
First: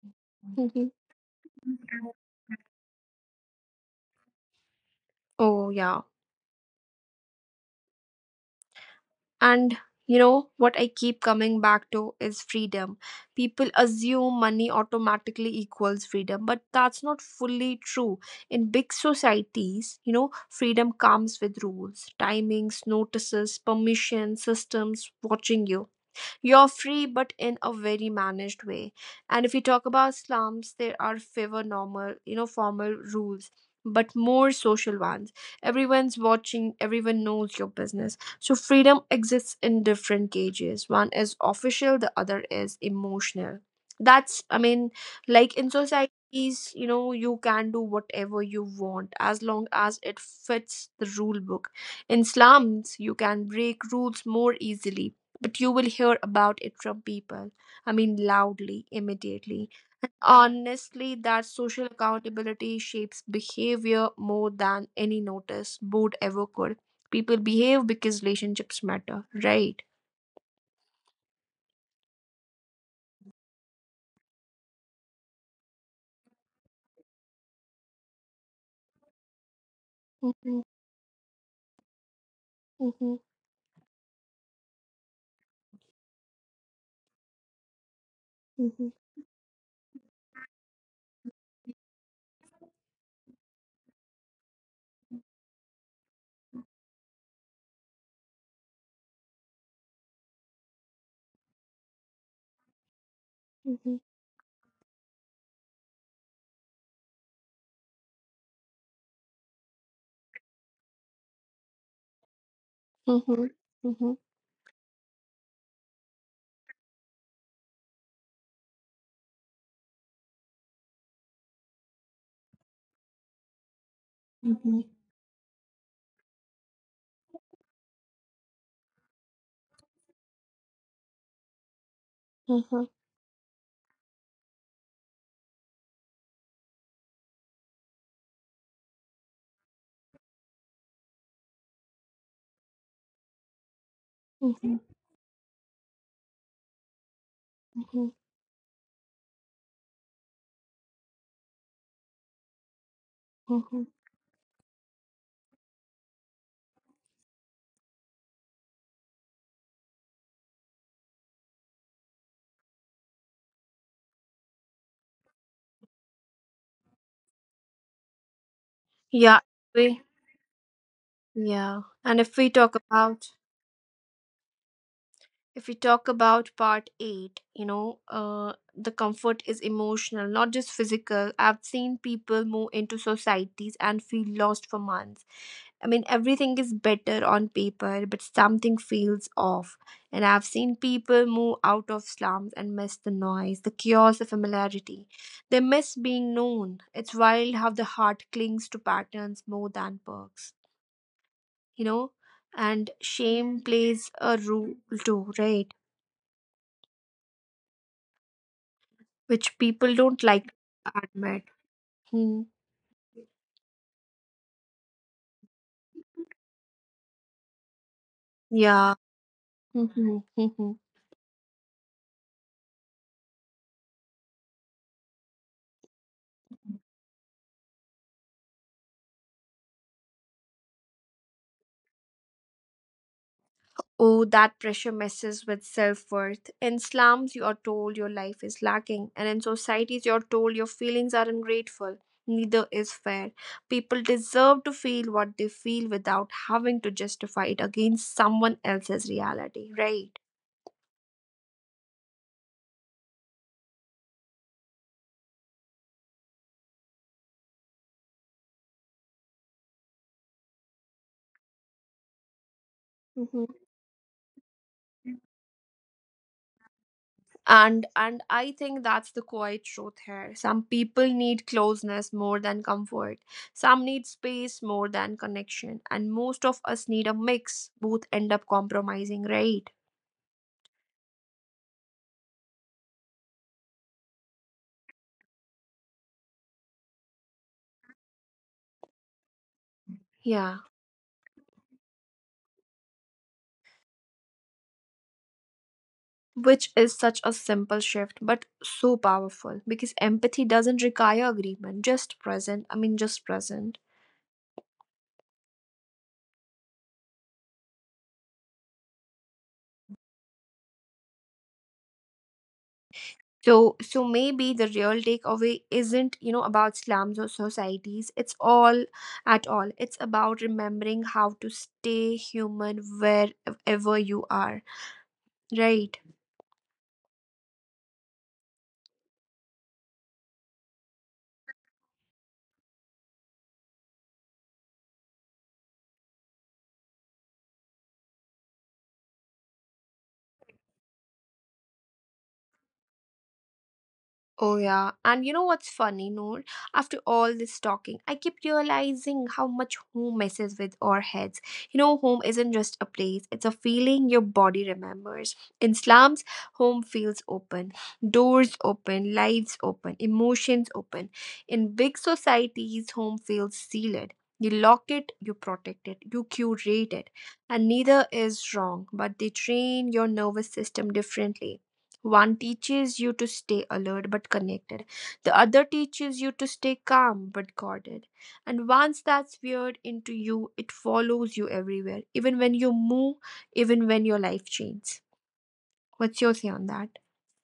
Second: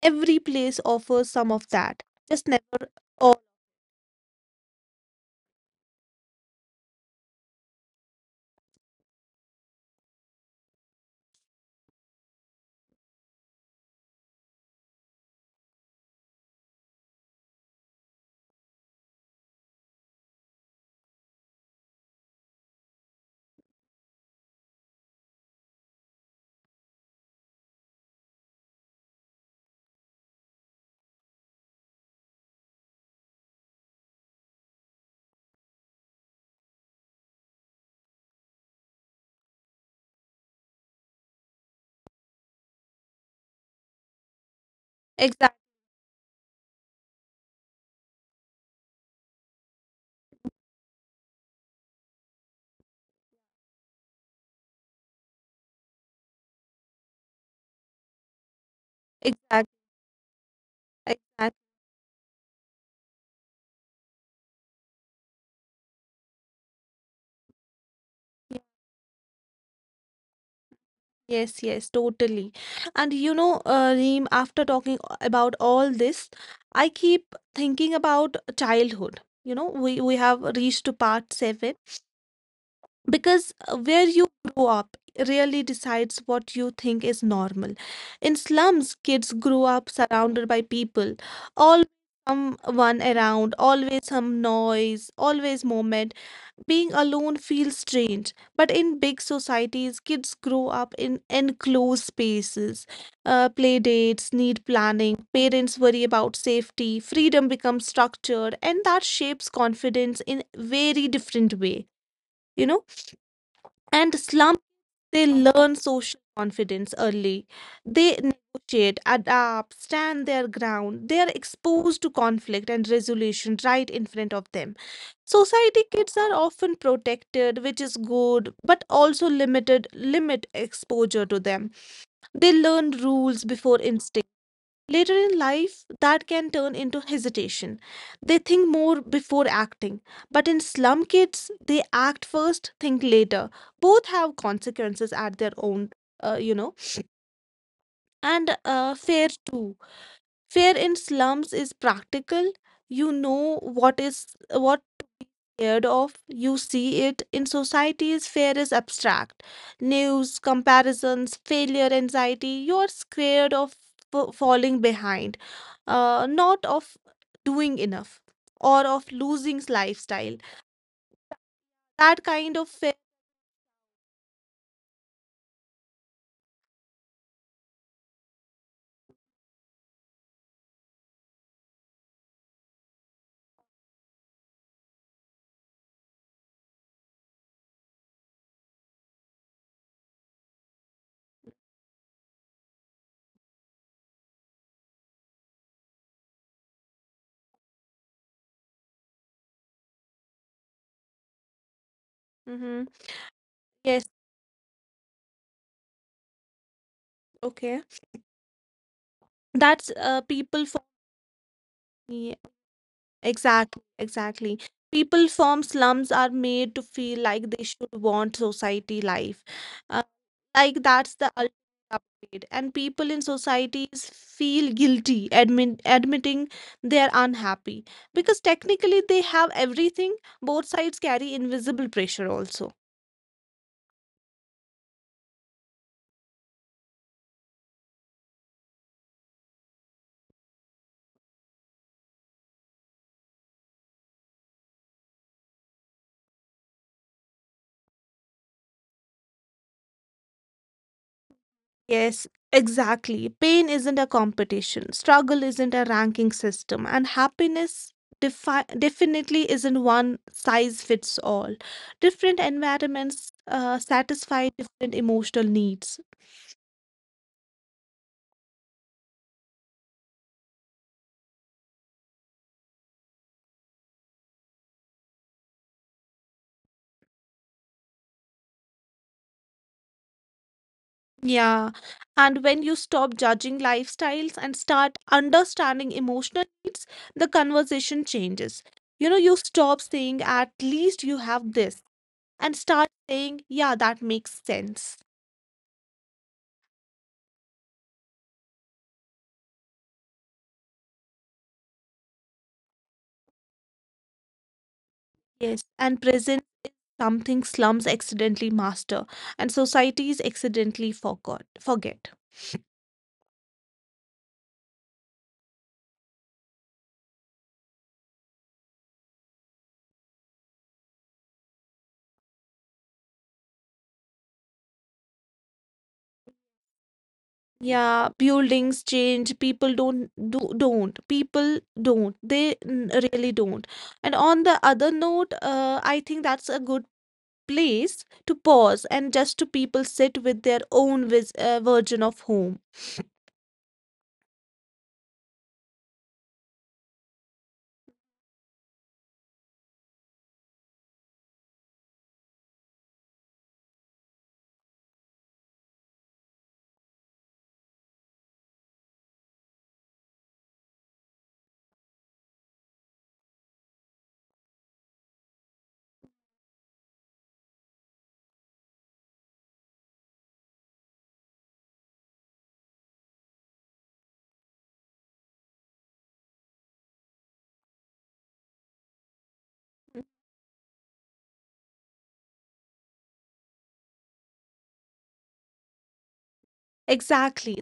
B: Every place
A: Mhm.
B: offers some of that. Just never all.
A: Oh yeah. And you know what I keep coming back to is freedom. People assume money automatically equals freedom, but that's not fully true. In big societies, you know, freedom comes with rules, timings, notices, permission, systems watching you. You're free, but in a very managed way. And if we talk about slums, there are fewer normal, you know, formal rules, but more social ones. Everyone's watching, everyone knows your business. So freedom exists in different gauges. One is official, the other is emotional. That's, I mean,
B: Exact,
A: like in societies, you know, you can do whatever you want as long as it fits the rule book. In slums, you can break rules more easily, but you will hear about it from people. I mean, loudly,
B: exact,
A: immediately. Honestly,
B: exact.
A: that social accountability shapes behavior more than any notice board ever could. People behave because relationships matter, right?
B: Yes, yes, totally. And you know, Reem, after talking about all this, I keep thinking about childhood. You know, we have reached
A: Mhm,
B: to part seven
A: mhm,
B: because where you grow up really decides what you think is normal. In slums,
A: mhm,
B: kids grow up surrounded by people, always someone around, always some noise, always moment. Being alone feels strange, but in big societies, kids grow up in enclosed spaces. Play
A: mhm,
B: dates need planning, parents worry about safety, freedom becomes structured, and that shapes confidence in very different way, you know?
A: mhm, mhm,
B: And slum they learn social confidence early. They negotiate, adapt, stand their ground. They are exposed to conflict and resolution right in front of them.
A: mhm,
B: Society kids are often protected, which is good, but also limit exposure to them. They learn
A: mhm,
B: rules before instinct. Later in life, that can turn into hesitation. They think more before acting. But in slum kids, they act first, think later. Both have
A: mhm,
B: consequences at their own, you know.
A: mhm,
B: And fair too. Fair in slums is practical. You know what
A: mhm.
B: is what scared of. You see it in societies fear is abstract. News, comparisons, failure, anxiety. You're scared of falling behind, not of doing enough or of losing
A: Yeah, we,
B: lifestyle.
A: yeah.
B: That
A: And
B: kind
A: if
B: of
A: we
B: fear.
A: talk about if we talk about part 8, you know, the comfort is emotional, not just physical. I've seen people move into societies and feel lost for months. I mean, everything is better on paper but something feels off. And I've seen people move out of slums and miss the noise, the chaos, the familiarity. They miss being known. It's wild how the heart clings to patterns more than perks, you know.
B: Hmm.
A: And shame
B: Yes,
A: plays a role too, right?
B: okay.
A: Which
B: That's
A: people don't like
B: people for
A: to admit.
B: me.
A: Hmm.
B: Exactly, exactly. People from slums are made to feel like they should want society
A: Yeah.
B: life. Uh,
A: Mhm.
B: like
A: Mhm.
B: that's the ultimate upgrade. And people in societies feel guilty admitting they're unhappy because technically they have everything. Both sides carry invisible pressure also.
A: Oh, that pressure messes with self worth. In slums, you are told your life is lacking, and in societies, you are told your feelings are ungrateful. Neither is fair. People deserve to feel what they feel without having to justify it against someone else's reality, right?
B: Yes, exactly. Pain isn't a competition, struggle isn't a ranking system, and happiness definitely isn't one size fits all. Different
A: Mhm.
B: environments satisfy different emotional needs.
A: And I think that's the quiet truth here. Some people need closeness more than comfort. Some need space more than connection. And most of us need a mix. Both end up compromising, right?
B: Yeah, and when you stop judging lifestyles and start understanding emotional needs, the conversation changes. You know, you stop
A: Yeah.
B: saying, at least you have this, and start saying, yeah, that makes sense.
A: Which is such a simple shift, but so powerful because empathy doesn't require agreement, just present. I mean, just present.
B: Yes, and present something slums accidentally master and societies accidentally forgot forget.
A: So maybe the real takeaway isn't, you know, about slums or societies, it's all, at all, it's about remembering how to stay human wherever you are, right?
B: Yeah, buildings change, people don't do don't people don't they n- really don't. And on the other note, I think that's a good place to pause and just to people sit with their own version of home.
A: Oh, yeah. And you know what's funny, Noor? After all this talking, I keep realizing how much home messes with our heads. You know, home isn't just a place, it's a feeling your body remembers. In slums, home feels open, doors open, lives open, emotions open. In big societies, home feels sealed. You lock it, you protect it, you curate it. And neither is wrong, but they train your nervous system differently. One teaches you to stay alert but connected. The other teaches you to stay calm but guarded. And once that's weird into you, it follows you everywhere, even when you move, even when your life changes. What's your say on that?
B: Exactly.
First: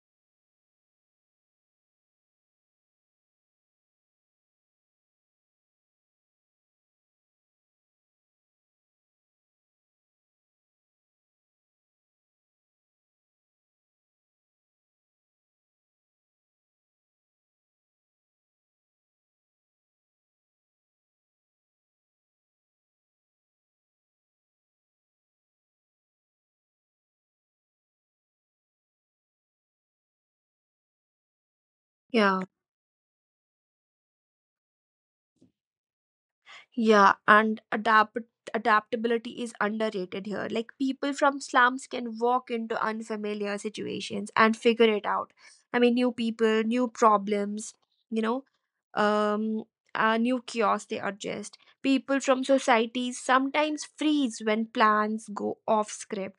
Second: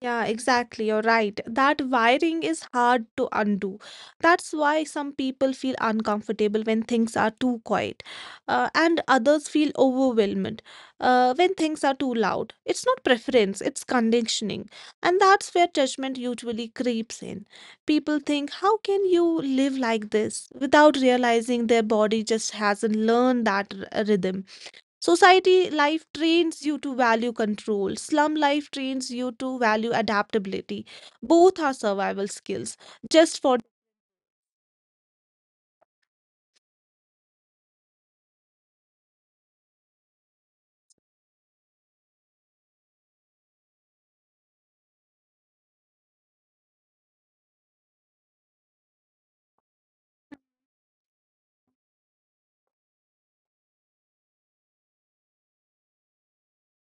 B: Yeah, exactly. You're right. That wiring is hard to undo. That's why some people feel uncomfortable when things are too quiet, and others feel overwhelmed when things are too loud. It's not preference, it's conditioning. And that's where judgment usually creeps in. People think, how can you live like this without realizing their body just hasn't learned that rhythm? Society life trains you to value control. Slum life trains you to value adaptability. Both are survival
A: Yeah.
B: skills. Just for
A: Yeah, and adaptability is underrated here. Like people from slums can walk into unfamiliar situations and figure it out. I mean, new people, new problems, you know um, new chaos, they adjust. People from societies sometimes freeze when plans go off script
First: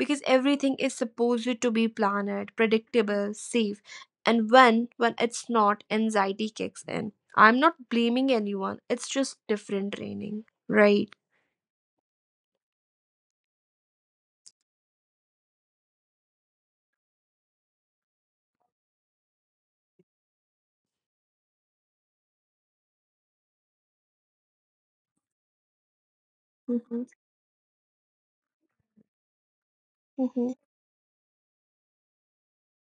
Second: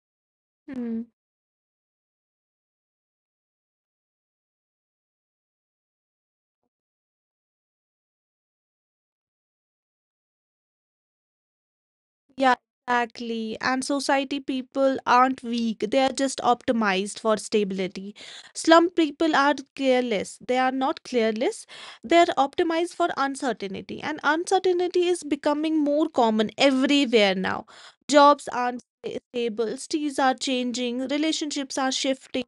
A: because everything
B: hmm.
A: is supposed to be planned, predictable, safe. And when it's not, anxiety kicks in. I'm not blaming anyone. It's just different training, right?
B: Yeah, exactly. And society people aren't weak. They are just optimized for stability. Slum people are careless. They are not careless. They are optimized for uncertainty. And uncertainty is becoming more common
A: Mm-hmm.
B: everywhere now. Jobs aren't stable.
A: Mm-hmm.
B: Cities are changing. Relationships are shifting.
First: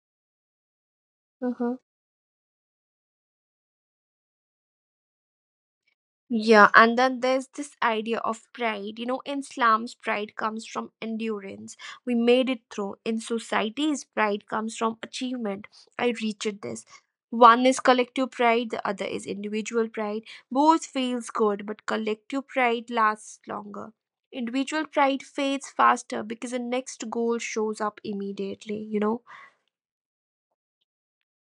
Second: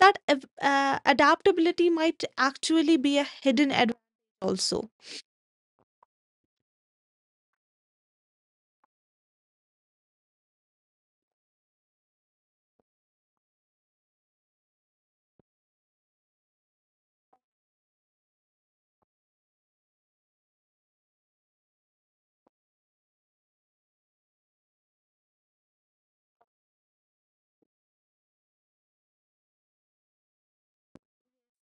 B: that av- Adaptability might actually be a hidden advantage also.
A: Yeah, and then there's this idea of pride. You know, in slums, pride comes from endurance. We made it through. In societies, pride comes from achievement. I reached this. One is collective pride, the other is individual pride. Both feels good, but collective pride lasts longer. Individual pride fades faster because the next goal shows up immediately, you know?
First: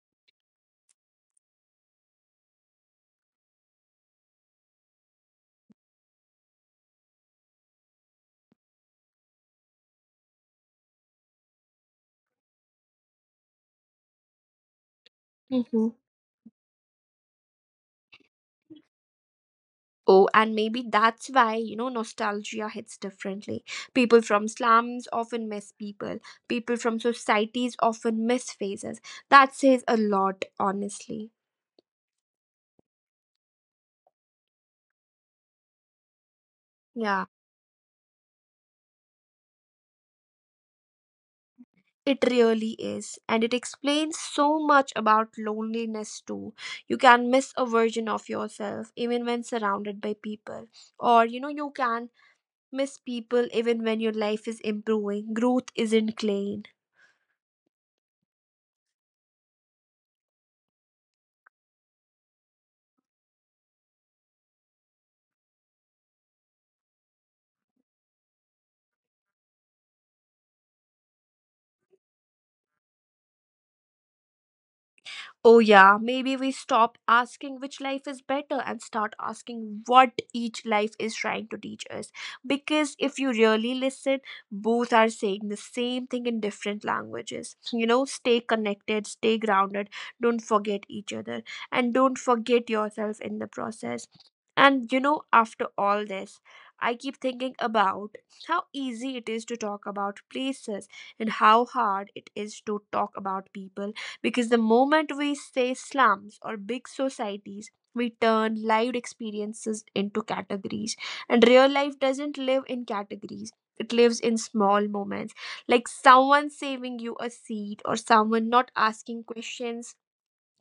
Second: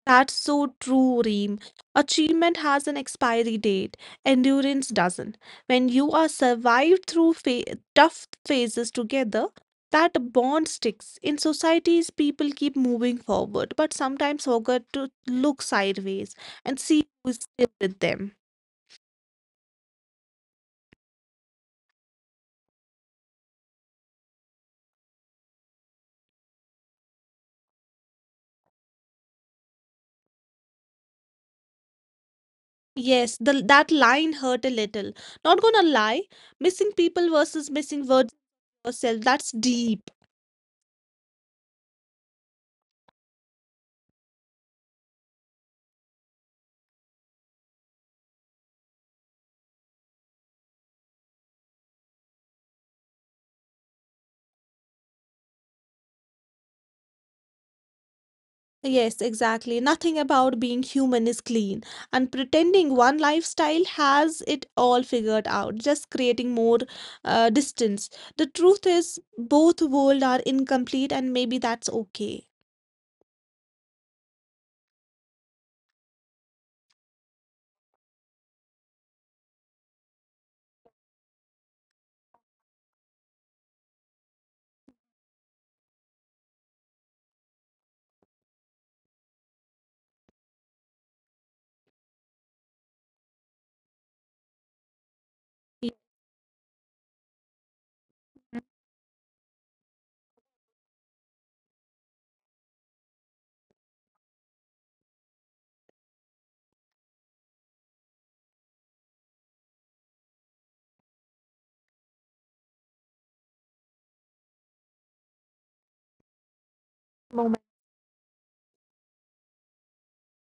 B: That's so true, Reem. Achievement has an expiry date, endurance doesn't. When you are survived through tough phases together, that bond sticks. In societies, people keep moving forward, but sometimes forget to look sideways and see who is still with them.
A: Oh, and maybe that's why, you know, nostalgia hits differently. People from slums often miss people. People from societies often miss faces. That says a lot, honestly.
B: Yes, the that line hurt a little. Not gonna lie, missing people versus
A: Yeah,
B: missing words yourself, that's deep.
A: it really is. And it explains so much about loneliness, too. You can miss a version of yourself even when surrounded by people. Or, you know, you can miss people even when your life is improving. Growth isn't clean.
B: Yes, exactly. Nothing about being human is clean, and pretending one lifestyle has it all figured out, just creating more distance. The truth is, both world are incomplete, and maybe that's okay.
A: Oh, yeah, maybe we stop asking which life is better and start asking what each life is trying to teach us. Because if you really listen, both are saying the same thing in different languages. You know, stay connected, stay grounded, don't forget each other, and don't forget yourself in the process. And you know, after all this, I keep thinking about how easy it is to talk about places and how hard it is to talk about people because the moment we say slums or big societies, we turn lived experiences into categories. And real life doesn't live in categories, it lives in small moments, like someone saving you a
B: The moment.
A: seat or someone not asking questions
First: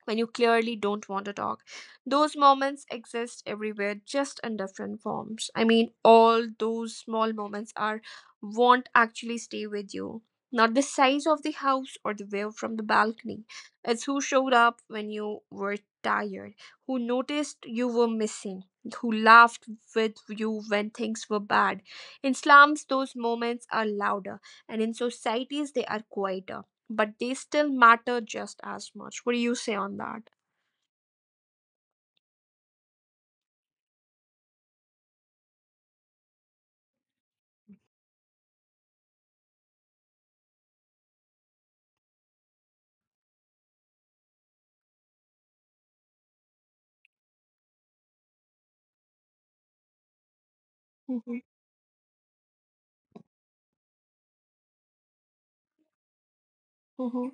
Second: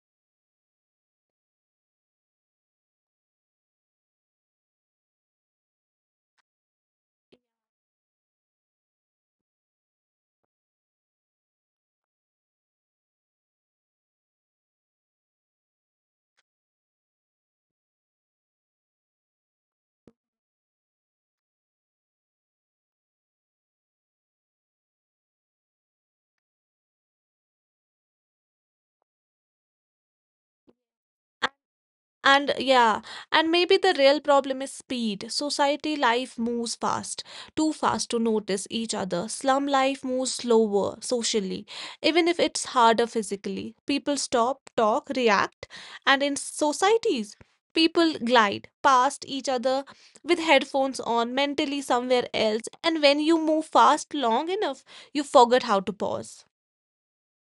A: when you clearly don't want to talk. Those moments exist everywhere, just in different forms. I mean, all those small moments are won't actually stay with you. Not the size of the house or the view from the balcony. It's who showed up when you were tired, who noticed you were missing, who laughed with you when things were bad. In slums, those moments are louder, and in societies, they are quieter but they still matter just as much. What do you say on that?
B: And yeah, and maybe the real problem is speed. Society life moves fast, too fast to notice each other. Slum life moves slower socially, even if it's harder physically. People stop, talk, react, and in societies, people glide past each other with headphones on,
A: hmm
B: mentally somewhere else. And when you move fast long enough, you forget how to pause.
A: hmm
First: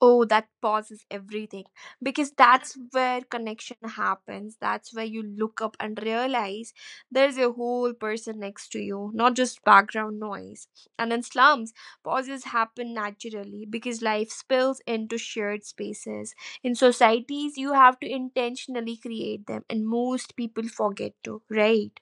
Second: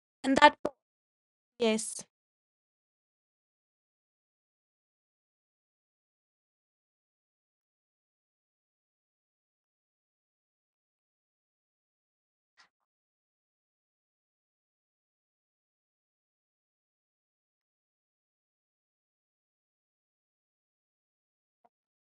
A: Oh,
B: And
A: that
B: that,
A: pauses everything
B: yes.
A: because that's where connection happens. That's where you look up and realize there's a whole person next to you, not just background noise. And in slums, pauses happen naturally because life spills into shared spaces. In societies, you have to intentionally create them, and most people forget to, right?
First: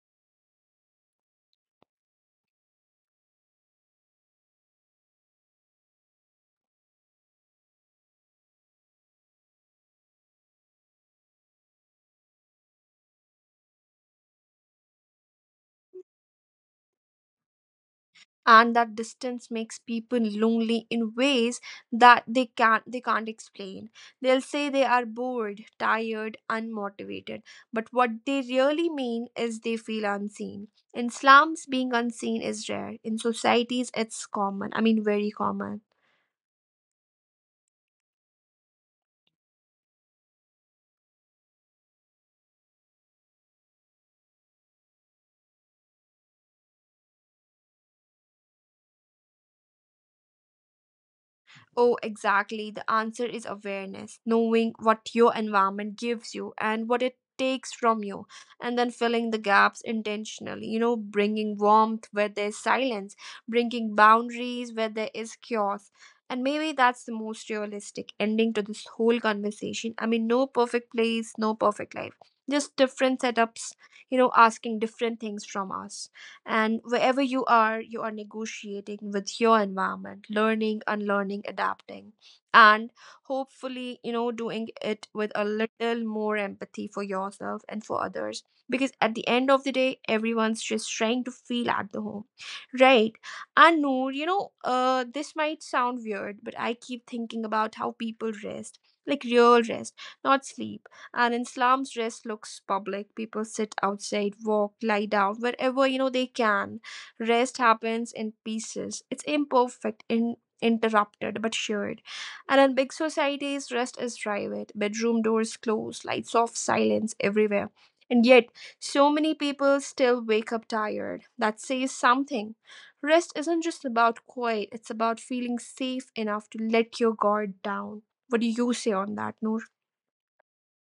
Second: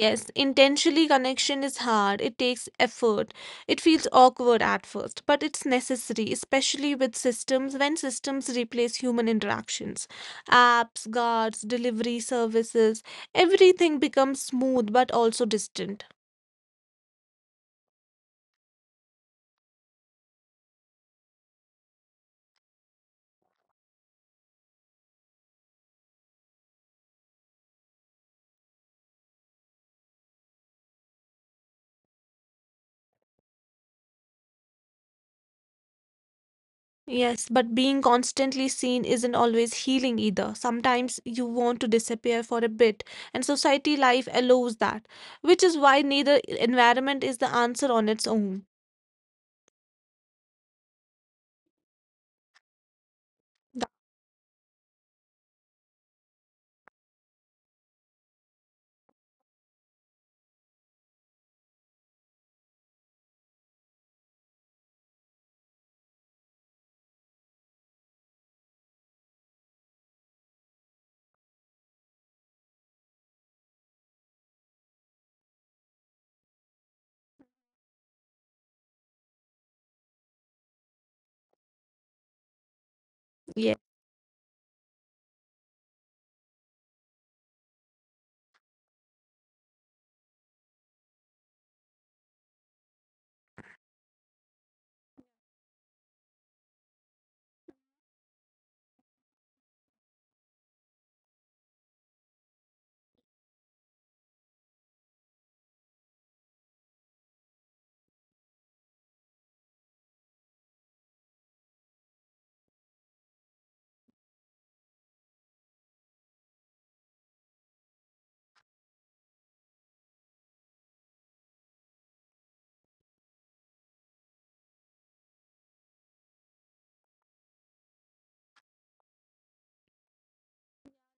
B: Yes, intentionally connection is hard. It takes effort. It feels awkward at first, but it's necessary, especially with systems when systems replace human interactions. Apps, guards, delivery services, everything becomes smooth but also distant.
A: And that distance makes people lonely in ways that they can't explain. They'll say they are bored, tired, unmotivated, but what they really mean is they feel unseen. In slums being unseen is rare, in societies it's common. I mean very common.
B: Yes, but being constantly seen isn't always healing either. Sometimes you want to disappear for a bit, and society life allows that, which is why neither environment is the answer on its own.
A: Oh, exactly. The answer is
B: Tha-
A: awareness, knowing what your environment gives you and what it takes from you, and then filling the gaps intentionally. You know, bringing warmth where there's silence, bringing boundaries where there is chaos. And maybe that's the most realistic ending to this whole conversation. I mean, no perfect place, no perfect life, just different setups, you know, asking different things from us. And wherever you are negotiating with your environment, learning, unlearning, adapting, and
B: yes.
A: hopefully, you know, doing it with a little more empathy for yourself and for others. Because at the end of the day, everyone's just trying to feel at the home, right? And Noor, you know, this might sound weird, but I keep thinking about how people rest, like real rest, not sleep. And in slums rest looks public. People sit outside, walk, lie down wherever, you know, they can. Rest happens in pieces, it's imperfect in interrupted but shared. And in big societies rest is private, bedroom doors closed, lights off, silence everywhere. And yet so many people still wake up tired. That says something. Rest isn't just about quiet, it's about feeling safe enough to let your guard down. What do you say on that, Noor?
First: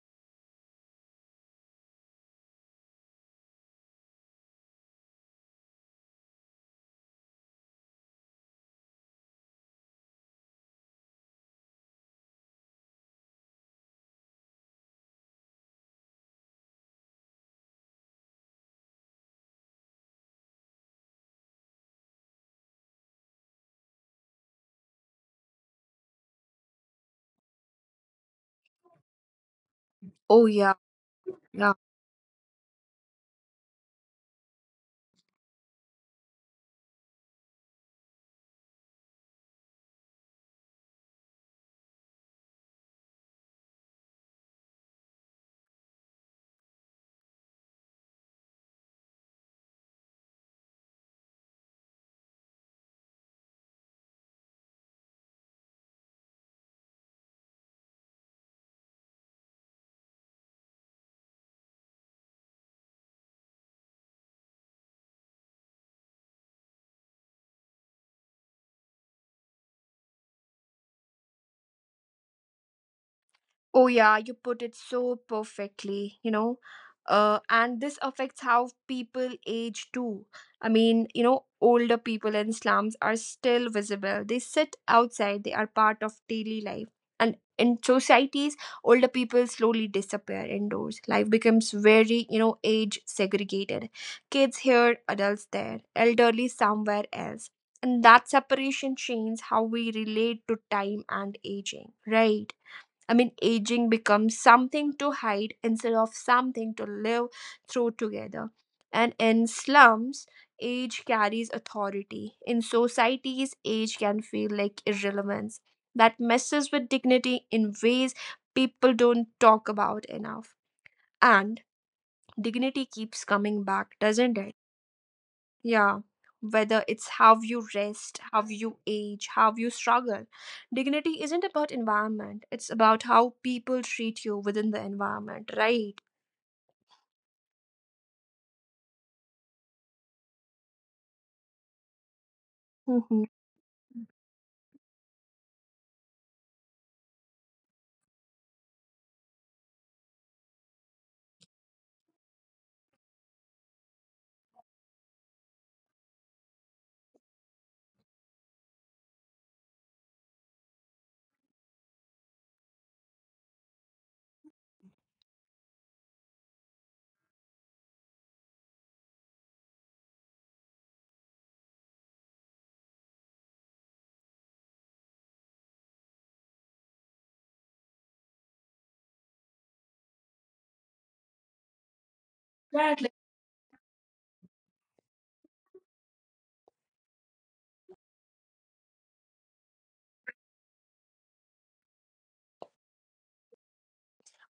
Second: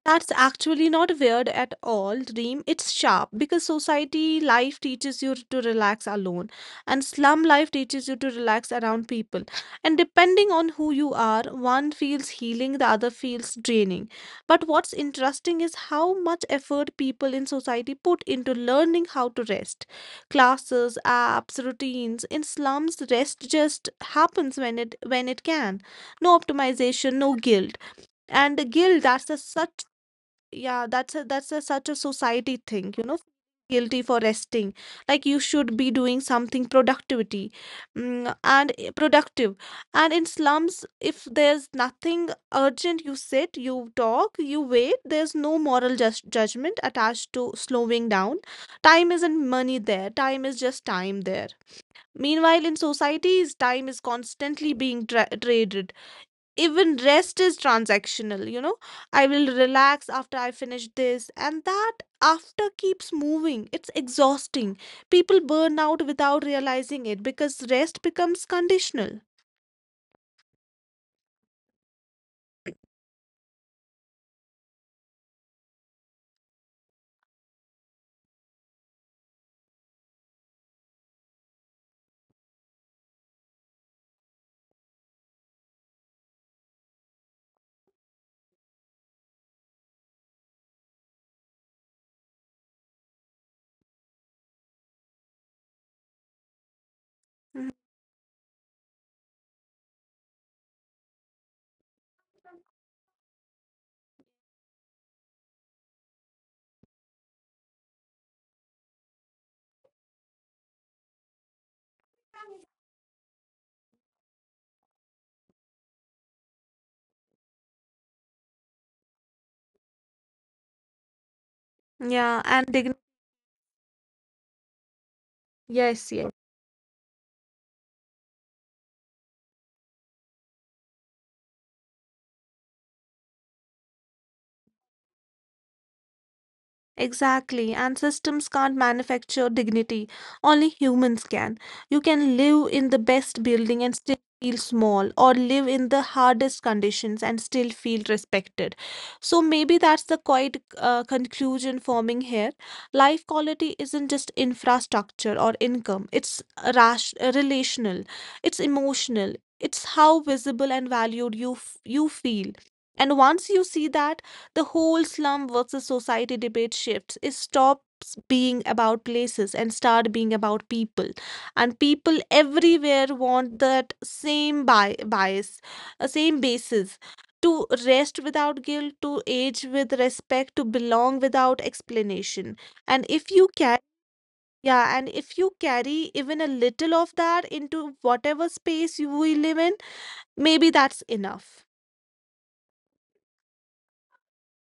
B: That's actually not weird at all, Dream. It's sharp because society life teaches you to relax alone, and slum life teaches you to relax around people. And depending on who you are, one feels healing, the other feels draining. But what's interesting is how much effort people in society put into learning how to rest. Classes, apps, routines. In slums, rest just happens when it can. No optimization, no guilt and guilt that's a, such
A: oh yeah
B: yeah, that's a
A: yeah
B: such a society thing, you know, guilty for resting. Like you should be doing something productivity, productive. And in slums, if there's nothing urgent, you sit, you talk, you wait. There's no moral jus judgment attached to slowing down. Time isn't money there. Time is just time there. Meanwhile, in societies, time is constantly being traded, even rest is transactional, you know. I will relax after I finish this and that after keeps moving, it's exhausting. People burn out without realizing it because rest becomes conditional.
A: Oh, yeah, you put it so perfectly, you know. And this affects how people age too. I mean, you know, older people in slums are still visible. They sit outside, they are part of daily life. And in societies, older people slowly disappear indoors. Life becomes very, you know, age segregated. Kids here, adults there, elderly somewhere else.
B: Mhm.
A: And that separation changes how we relate to time and aging, right? I mean, aging becomes something to hide instead of something to live through together. And in slums, age carries authority. In societies, age can feel like irrelevance that messes with dignity in ways people don't talk about enough. And
B: Yeah, and
A: dignity keeps coming back, doesn't it? Yeah,
B: yes, yes.
A: whether it's how you rest, how you age, how you struggle. Dignity isn't about environment, it's about how people treat you within the environment, right?
B: Exactly, and systems can't manufacture dignity. Only humans can. You can live in the
A: Mhm.
B: best building and still feel small, or live in the hardest conditions and still feel respected. So maybe that's the quiet conclusion forming here. Life quality isn't just infrastructure or income, it's relational, it's emotional, it's how visible and valued you feel. And once you see that, the whole slum versus society debate shifts. It stops being about places and start being about people. And people everywhere want that same same basis to rest without guilt, to age with respect, to belong without explanation. And if you carry even a little of that into whatever space you we live in, maybe that's enough.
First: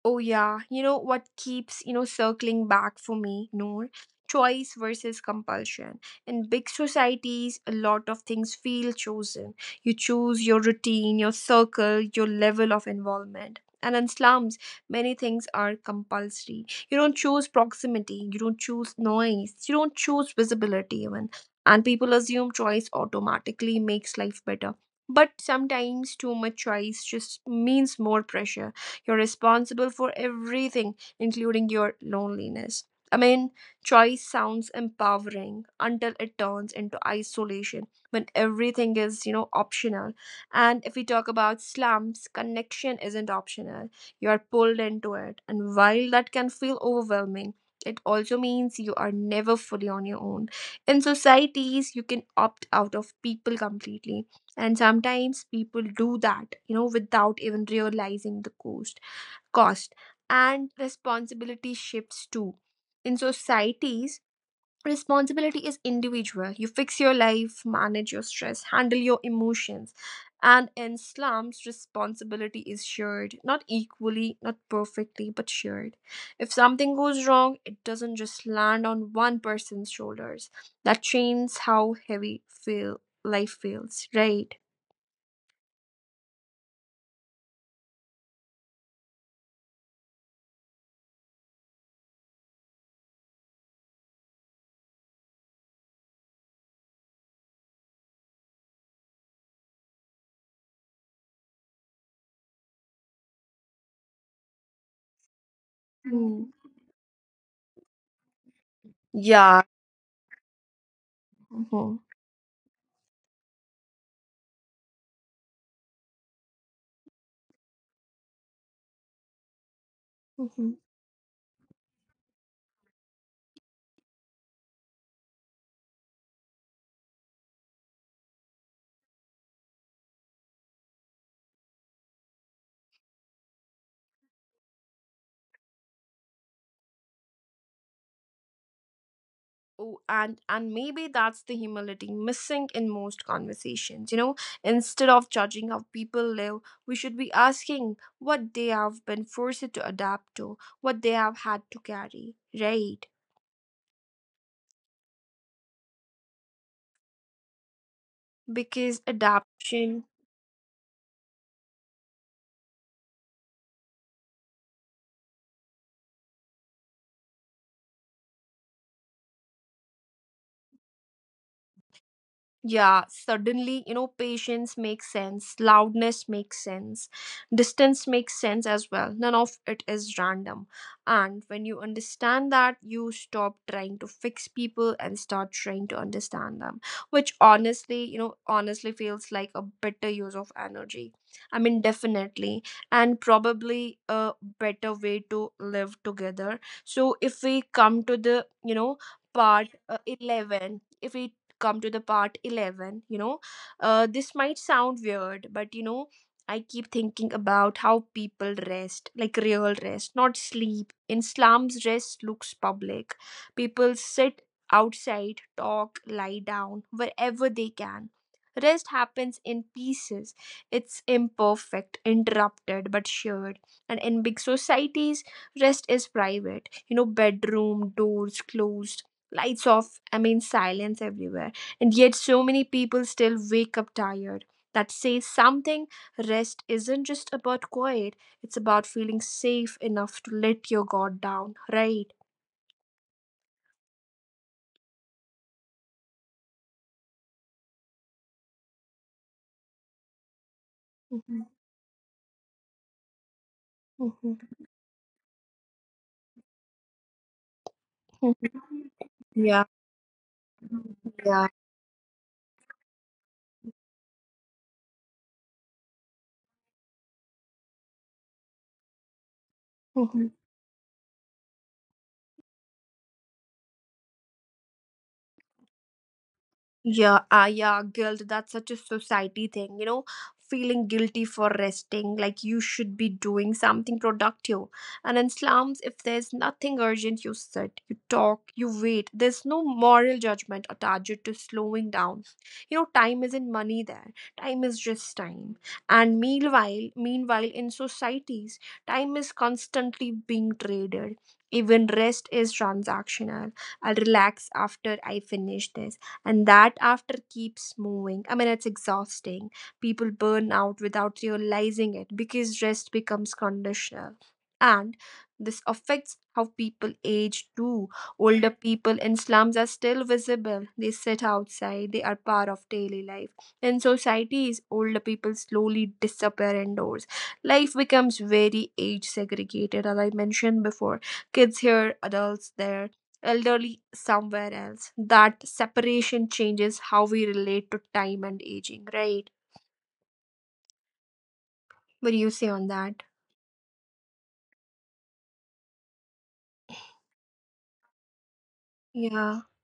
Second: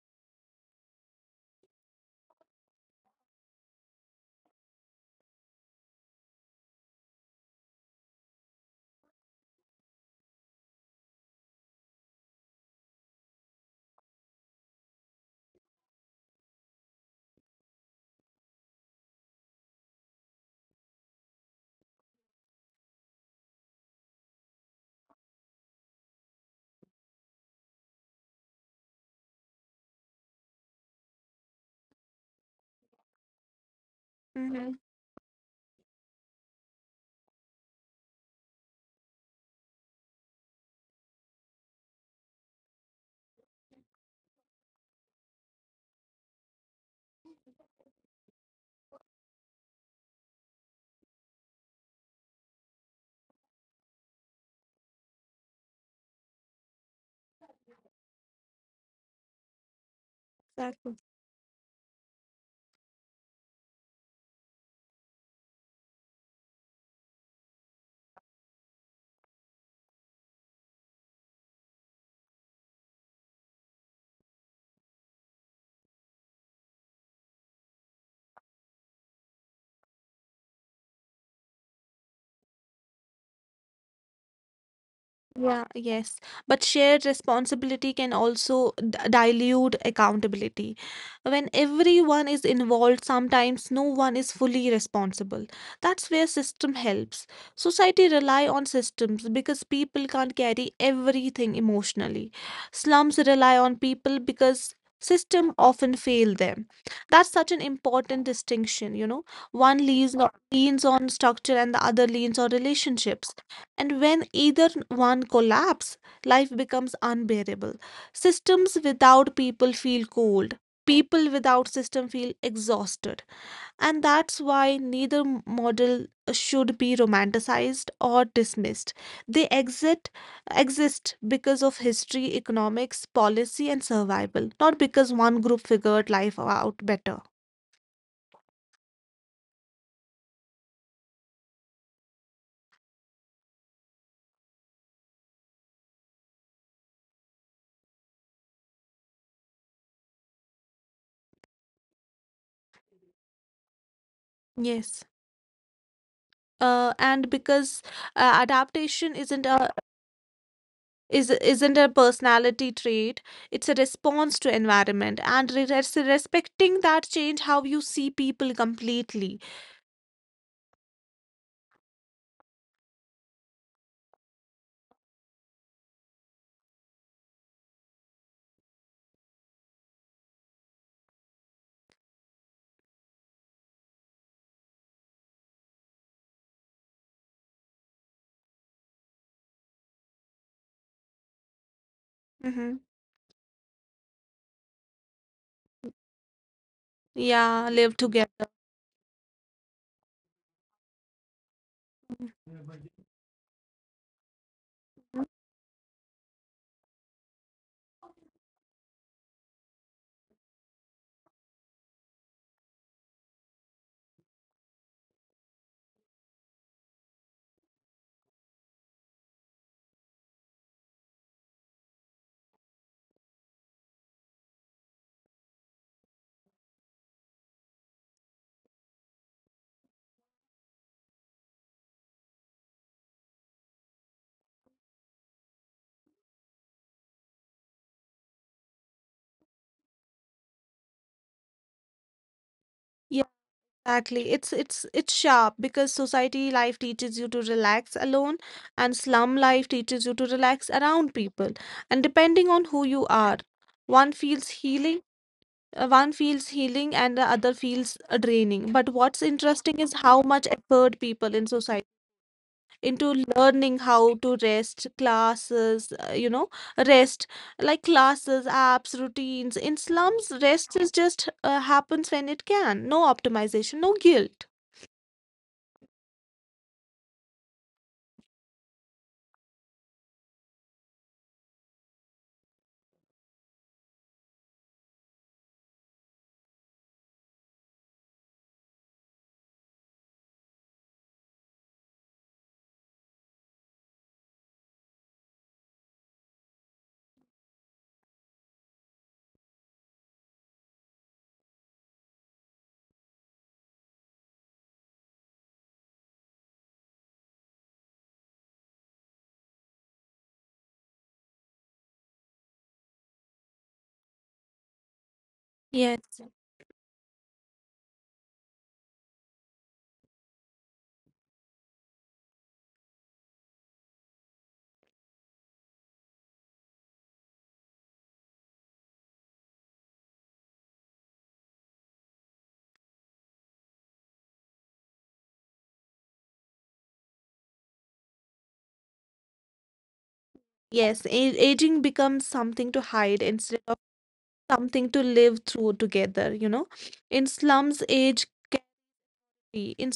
A: Oh yeah, you know what keeps, you know, circling back for me, Noor? Choice versus compulsion. In big societies, a lot of things feel chosen. You choose your routine, your circle, your level of involvement. And in slums, many things are compulsory. You don't choose proximity, you don't choose noise, you don't choose visibility even. And people assume choice automatically makes life better. But sometimes too much choice just means more pressure, you're responsible for everything, including your loneliness. I mean, choice
B: Mm-hmm.
A: sounds empowering until it turns into isolation when everything is, you know, optional. And if we talk about slumps, connection isn't optional. You're pulled into it. And while that can feel overwhelming, it also means you are never fully on your own. In societies, you can opt out of people completely. And sometimes people do that, you know, without even realizing the cost and
B: Exactly.
A: responsibility shifts too. In societies, responsibility is individual. You fix your life, manage your stress, handle your emotions. And in slums, responsibility is shared, not equally, not perfectly, but shared. If something goes wrong, it doesn't just land on one person's shoulders. That changes how heavy feel life feels, right?
B: Yeah, yes. But shared responsibility can also dilute accountability. When everyone is involved, sometimes no one is fully responsible. That's where system helps. Society rely on systems because people can't carry everything emotionally. Slums rely on people because system often fail them.
A: Mm.
B: That's such an important distinction, you know.
A: Yeah.
B: One leans on structure and the other
A: Mhm.
B: leans on relationships, and when either one collapses, life becomes unbearable. Systems without people feel cold.
A: Mhm.
B: People without system feel exhausted. And that's why neither model should be romanticized or dismissed. They exit exist because of history, economics, policy, and survival, not because one group figured life out better.
A: Oh, and maybe that's the humility missing in most conversations. You know, instead of judging how people live, we should be asking what they have been forced to adapt to, what they have had to carry, right?
B: Yes. And because adaptation
A: Because adaptation.
B: isn't a personality trait, it's a response to environment, and respecting that change how you see people completely.
A: Yeah, suddenly, you know, patience makes sense, loudness makes sense, distance makes sense as well. None of it is random. And when you understand that, you stop trying to fix people and start trying to understand them, which honestly, you know, honestly feels like a better use of energy. I mean,
B: Hmm.
A: definitely, and probably a better way to live together. So
B: Yeah,
A: if we
B: live together.
A: come to the, you know, part 11, if we come to the part 11, you know, this might sound weird, but you know, I keep thinking about how people rest, like real rest, not sleep. In slums rest looks public, people sit outside, talk, lie down wherever they can. Rest happens in pieces, it's imperfect, interrupted but shared. And in big societies rest is private, you know, bedroom doors closed, lights off, I mean silence everywhere. And yet, so many people still wake up tired. That says something. Rest isn't just about quiet, it's about feeling safe enough to let your guard down, right?
B: Yeah, exactly. It's sharp because society life teaches you to relax alone, and slum life teaches you to relax around people.
A: Mhm,
B: And depending on who you are, one feels
A: mhm,
B: healing, one feels healing, and the other feels draining. But what's
A: mhm.
B: interesting is
A: Yeah,
B: how much effort people in
A: yeah.
B: society into learning how to rest, classes, rest, like classes, apps, routines. In slums,
A: Mm-hmm.
B: rest is just happens when it can. No optimization, no guilt.
A: Yeah, ah, yeah, guilt. That's such a society thing, you know, feeling guilty for resting, like you should be doing something productive. And in slums, if there's nothing urgent, you sit, you talk, you wait. There's no moral judgment attached to slowing down. You know, time isn't money there. Time is just time. And meanwhile, in societies, time is constantly being traded. Even rest is transactional. I'll relax after I finish this and that after keeps moving. I mean, it's exhausting. People burn out without realizing it because rest becomes conditional. And this
B: Yes.
A: affects how people age too. Older people in slums are still visible. They sit outside, they are part of daily life. In societies, older people slowly disappear indoors. Life becomes very age segregated, as I mentioned before. Kids here, adults there, elderly somewhere else. That separation changes how we relate to time and aging, right?
B: Yes, aging becomes
A: What do you
B: something
A: say
B: to
A: on
B: hide
A: that?
B: instead of something to live through together, you know. In slums, age,
A: Yeah.
B: free. In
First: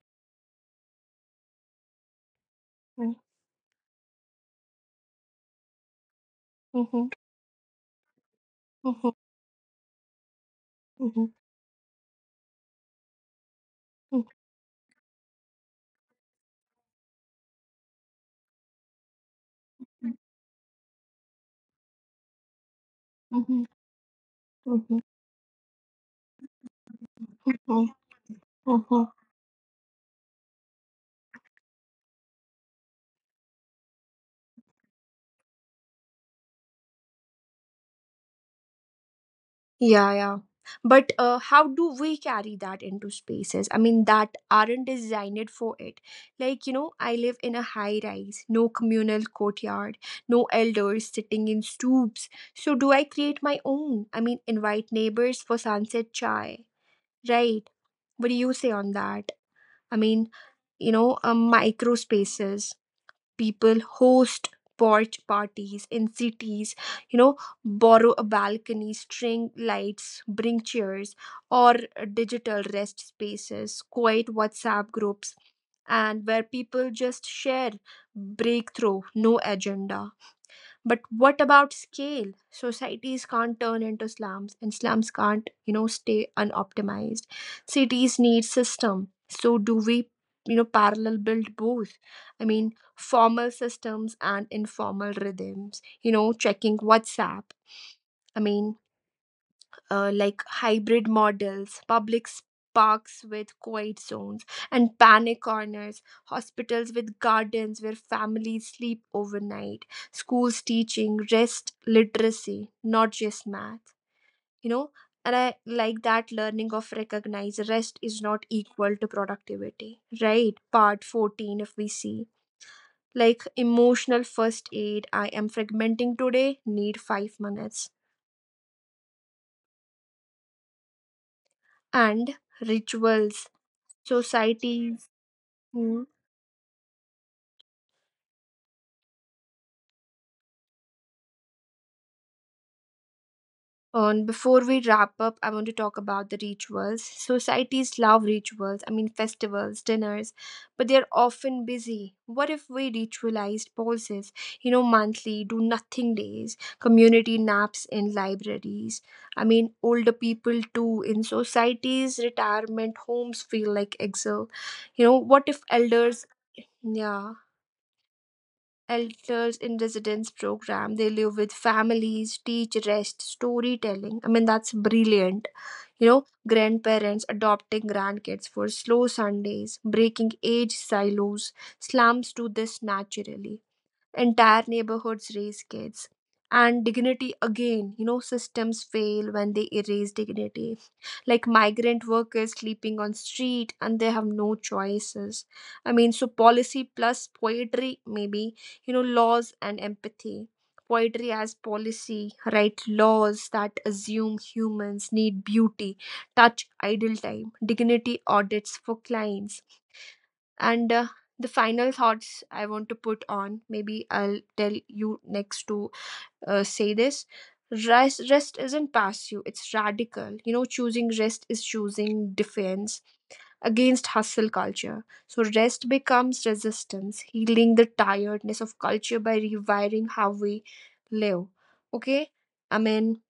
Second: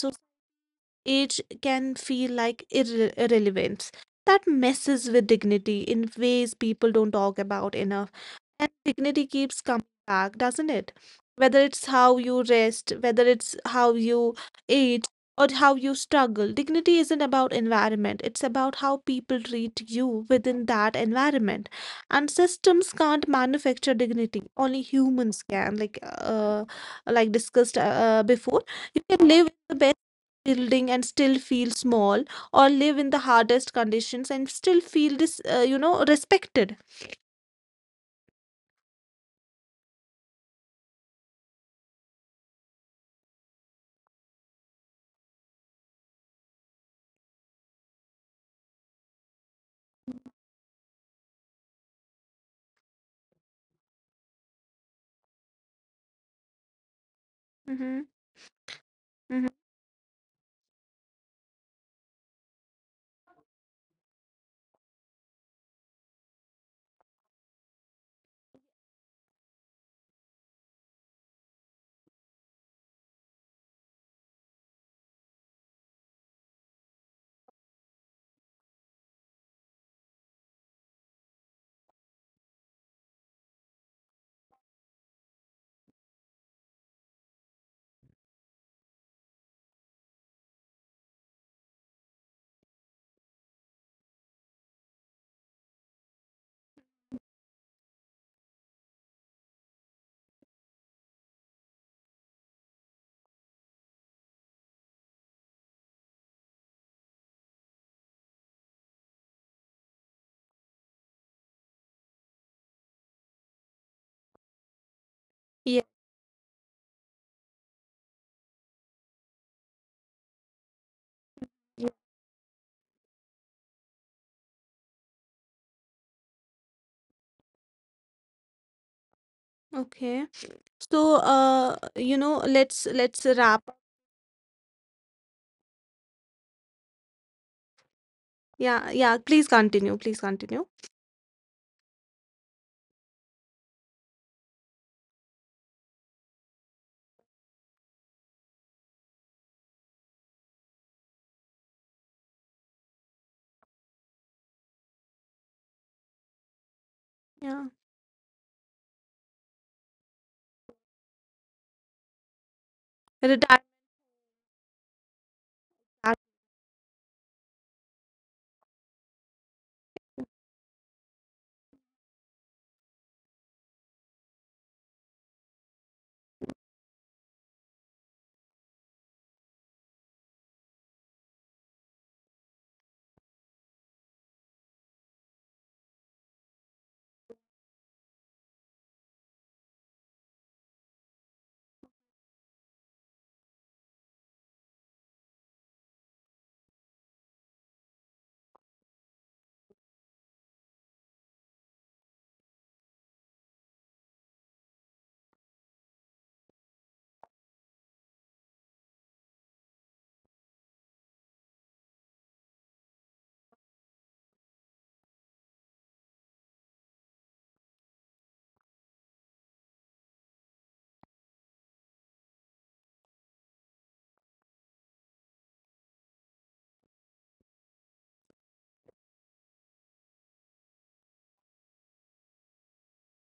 B: Age can feel like
A: Mm-hmm.
B: irrelevance. That messes with dignity in ways people
A: Mm-hmm.
B: don't talk about enough. And dignity keeps coming back, doesn't it?
A: Mm-hmm.
B: Whether it's how you rest, whether it's how
A: Mm-hmm.
B: you age, or how you struggle. Dignity isn't about environment, it's about how people treat you within that environment. And systems can't
A: Mm-hmm.
B: manufacture dignity, only humans can, like discussed
A: Mm-hmm.
B: before. You
A: Mm-hmm.
B: can live in the best building and still feel small, or live in the hardest conditions and still feel this you know respected.
A: Yeah, yeah. But how do we carry that into spaces? I mean, that aren't designed for it. Like, you know, I live in a high rise, no communal courtyard, no elders sitting in stoops. So, do I create my own? I mean, invite neighbors for sunset chai, right?
B: Mm-hmm.
A: What do you say on that?
B: Mm-hmm.
A: I mean, you know, micro spaces, people host porch parties in cities, you know, borrow a balcony, string lights, bring chairs, or digital rest spaces, quiet WhatsApp groups, and where people just share breakthrough, no agenda. But what about scale? Societies can't turn into slums, and slums can't, you know, stay unoptimized. Cities need system. So do we, you know, parallel build both? I mean, formal systems and informal rhythms. You know, checking WhatsApp. I mean, like hybrid models, parks with quiet zones and panic corners, hospitals with gardens where families sleep overnight, schools teaching rest literacy, not just math, you know. And I like
B: Yeah,
A: that learning of recognize rest is not equal to productivity, right? Part 14, if we
B: yeah.
A: see like emotional first aid, I am fragmenting today, need 5 minutes,
B: Okay, so
A: and
B: you know, let's
A: rituals
B: let's wrap.
A: societies mm,
B: Yeah, yeah, please continue, please continue.
A: and before we wrap up I want to talk about the rituals. Societies love rituals, I mean festivals, dinners, but they're often busy. What if we ritualized pauses? You know, monthly do nothing days, community
B: Yeah,
A: naps in libraries. I mean older people too, in societies retirement homes
B: retire.
A: feel like exile. You know what if elders, yeah, elders in residence program, they live with families, teach rest, storytelling, I mean that's brilliant. You know, grandparents adopting grandkids for slow Sundays, breaking age silos. Slums do this naturally, entire neighborhoods raise kids. And dignity again, you know, systems fail when they erase dignity, like migrant workers sleeping on street and they have no choices. I mean, so policy plus poetry maybe, you know, laws and empathy. Poetry as policy, write laws that assume humans need beauty, touch, idle time, dignity audits for clients. And the final thoughts I want to put on, maybe I'll tell you next to say this. Rest isn't passive, it's radical. You know, choosing rest is choosing defense against hustle culture. So, rest becomes resistance, healing the tiredness of culture by rewiring how we live. Okay? I mean,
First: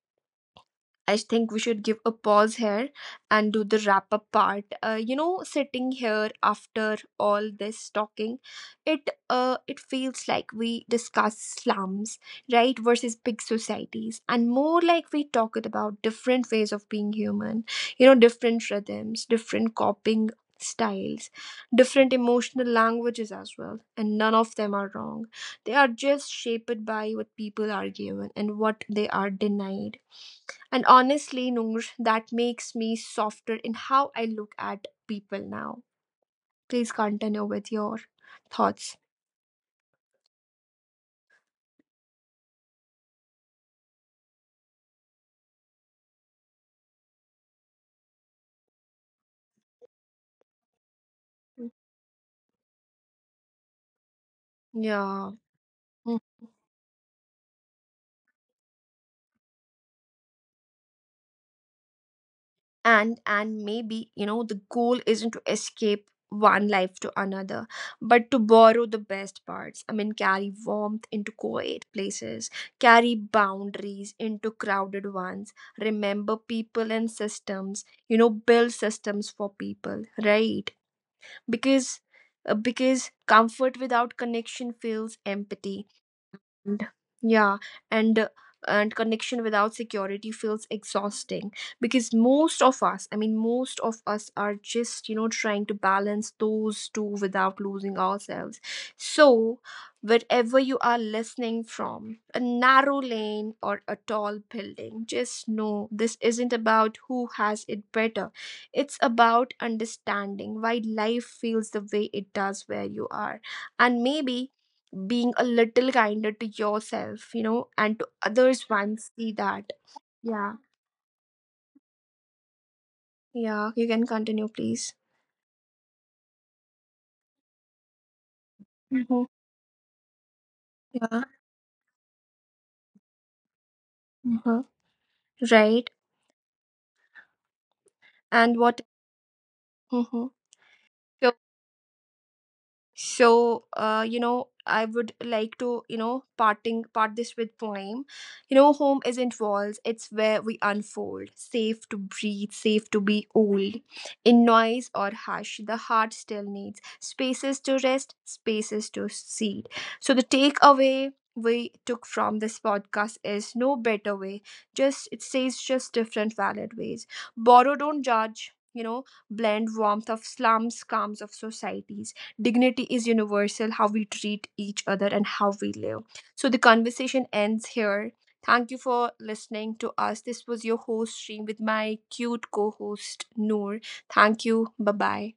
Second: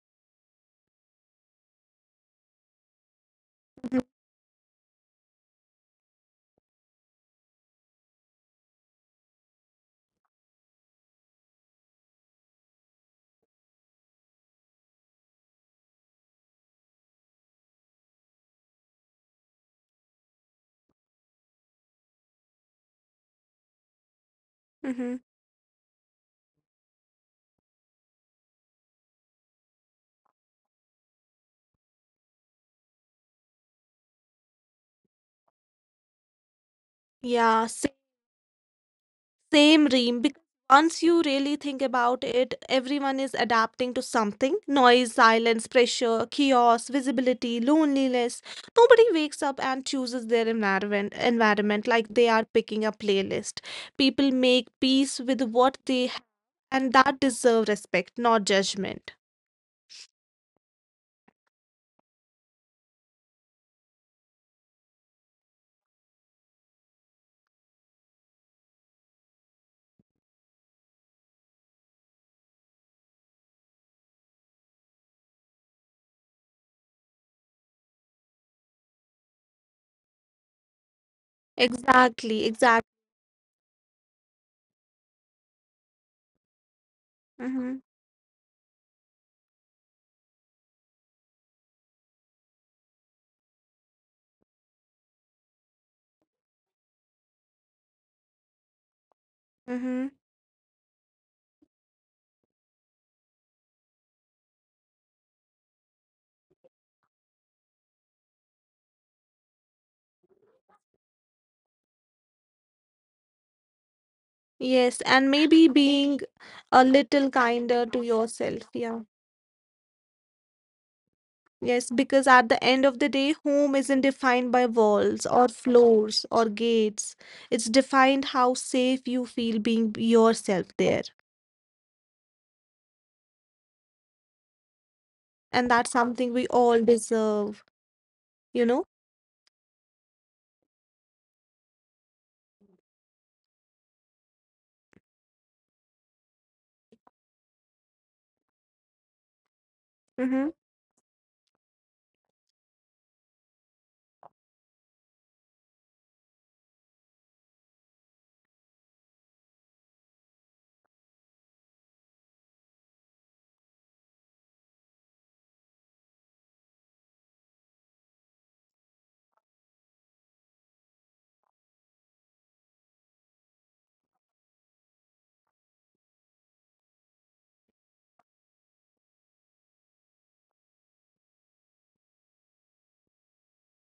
A: I think we should give a pause here and do the
B: Mm-hmm.
A: wrap up part. You know, sitting here after all this talking, it feels like we discuss slums, right, versus big societies, and more like we talked about different ways of being human. You know, different rhythms, different coping styles, different emotional languages as well, and none of them are
B: Mm-hmm.
A: wrong. They are just shaped by what people are given and what they are denied. And honestly, Noor, that makes me softer in how I look at people now. Please continue
B: Yeah,
A: with your thoughts.
B: same, Reem, because once you really think about it, everyone is adapting to something. Noise, silence, pressure, chaos, visibility, loneliness. Nobody wakes up and chooses their environment like they are picking a playlist. People
A: Yeah.
B: make peace
A: Mm.
B: with what they have, and that deserve respect, not judgment.
A: And maybe, you know, the goal isn't to escape one life to another, but to borrow the best parts. I mean, carry warmth into quiet places, carry boundaries into crowded ones, remember people and systems, you know, build systems for people, right? Because because
B: Exactly,
A: comfort
B: exactly.
A: without connection feels empty and- yeah and uh, and
B: Mm-hmm,
A: connection without security feels exhausting, because most of us are just, you know, trying to balance those two without losing ourselves. So wherever you are
B: mm-hmm.
A: listening from, a narrow lane or a tall building, just know this isn't about who has it better. It's about understanding why life feels the way it does where you are, and maybe being a little kinder to
B: Yes, and maybe
A: yourself, you know,
B: being
A: and to
B: a
A: others
B: little
A: once see
B: kinder to
A: that.
B: yourself. Yeah.
A: Yeah.
B: Yes,
A: Yeah.
B: because
A: You
B: at
A: can
B: the end of
A: continue,
B: the day,
A: please.
B: home isn't defined by walls or floors or gates. It's
A: Mm-hmm.
B: defined how safe you feel
A: Yeah.
B: being yourself there.
A: Mm-hmm. Right.
B: And that's something we all
A: And what?
B: deserve. You
A: Mm-hmm.
B: know?
A: So you know, I would like to, you know, parting part this with poem. You know, home isn't walls, it's where we unfold, safe to
B: Mm-hmm.
A: breathe, safe to be old, in noise or hush the heart still needs, spaces to rest, spaces to seed. So the takeaway we took from this podcast is no better way, just it says, just different valid ways. Borrow, don't judge, you know. Blend warmth of slums, calms of societies. Dignity is universal, how we treat each other and how we live. So the conversation ends here. Thank you for listening to us. This was your host stream with my cute co-host Noor. Thank you. Bye-bye.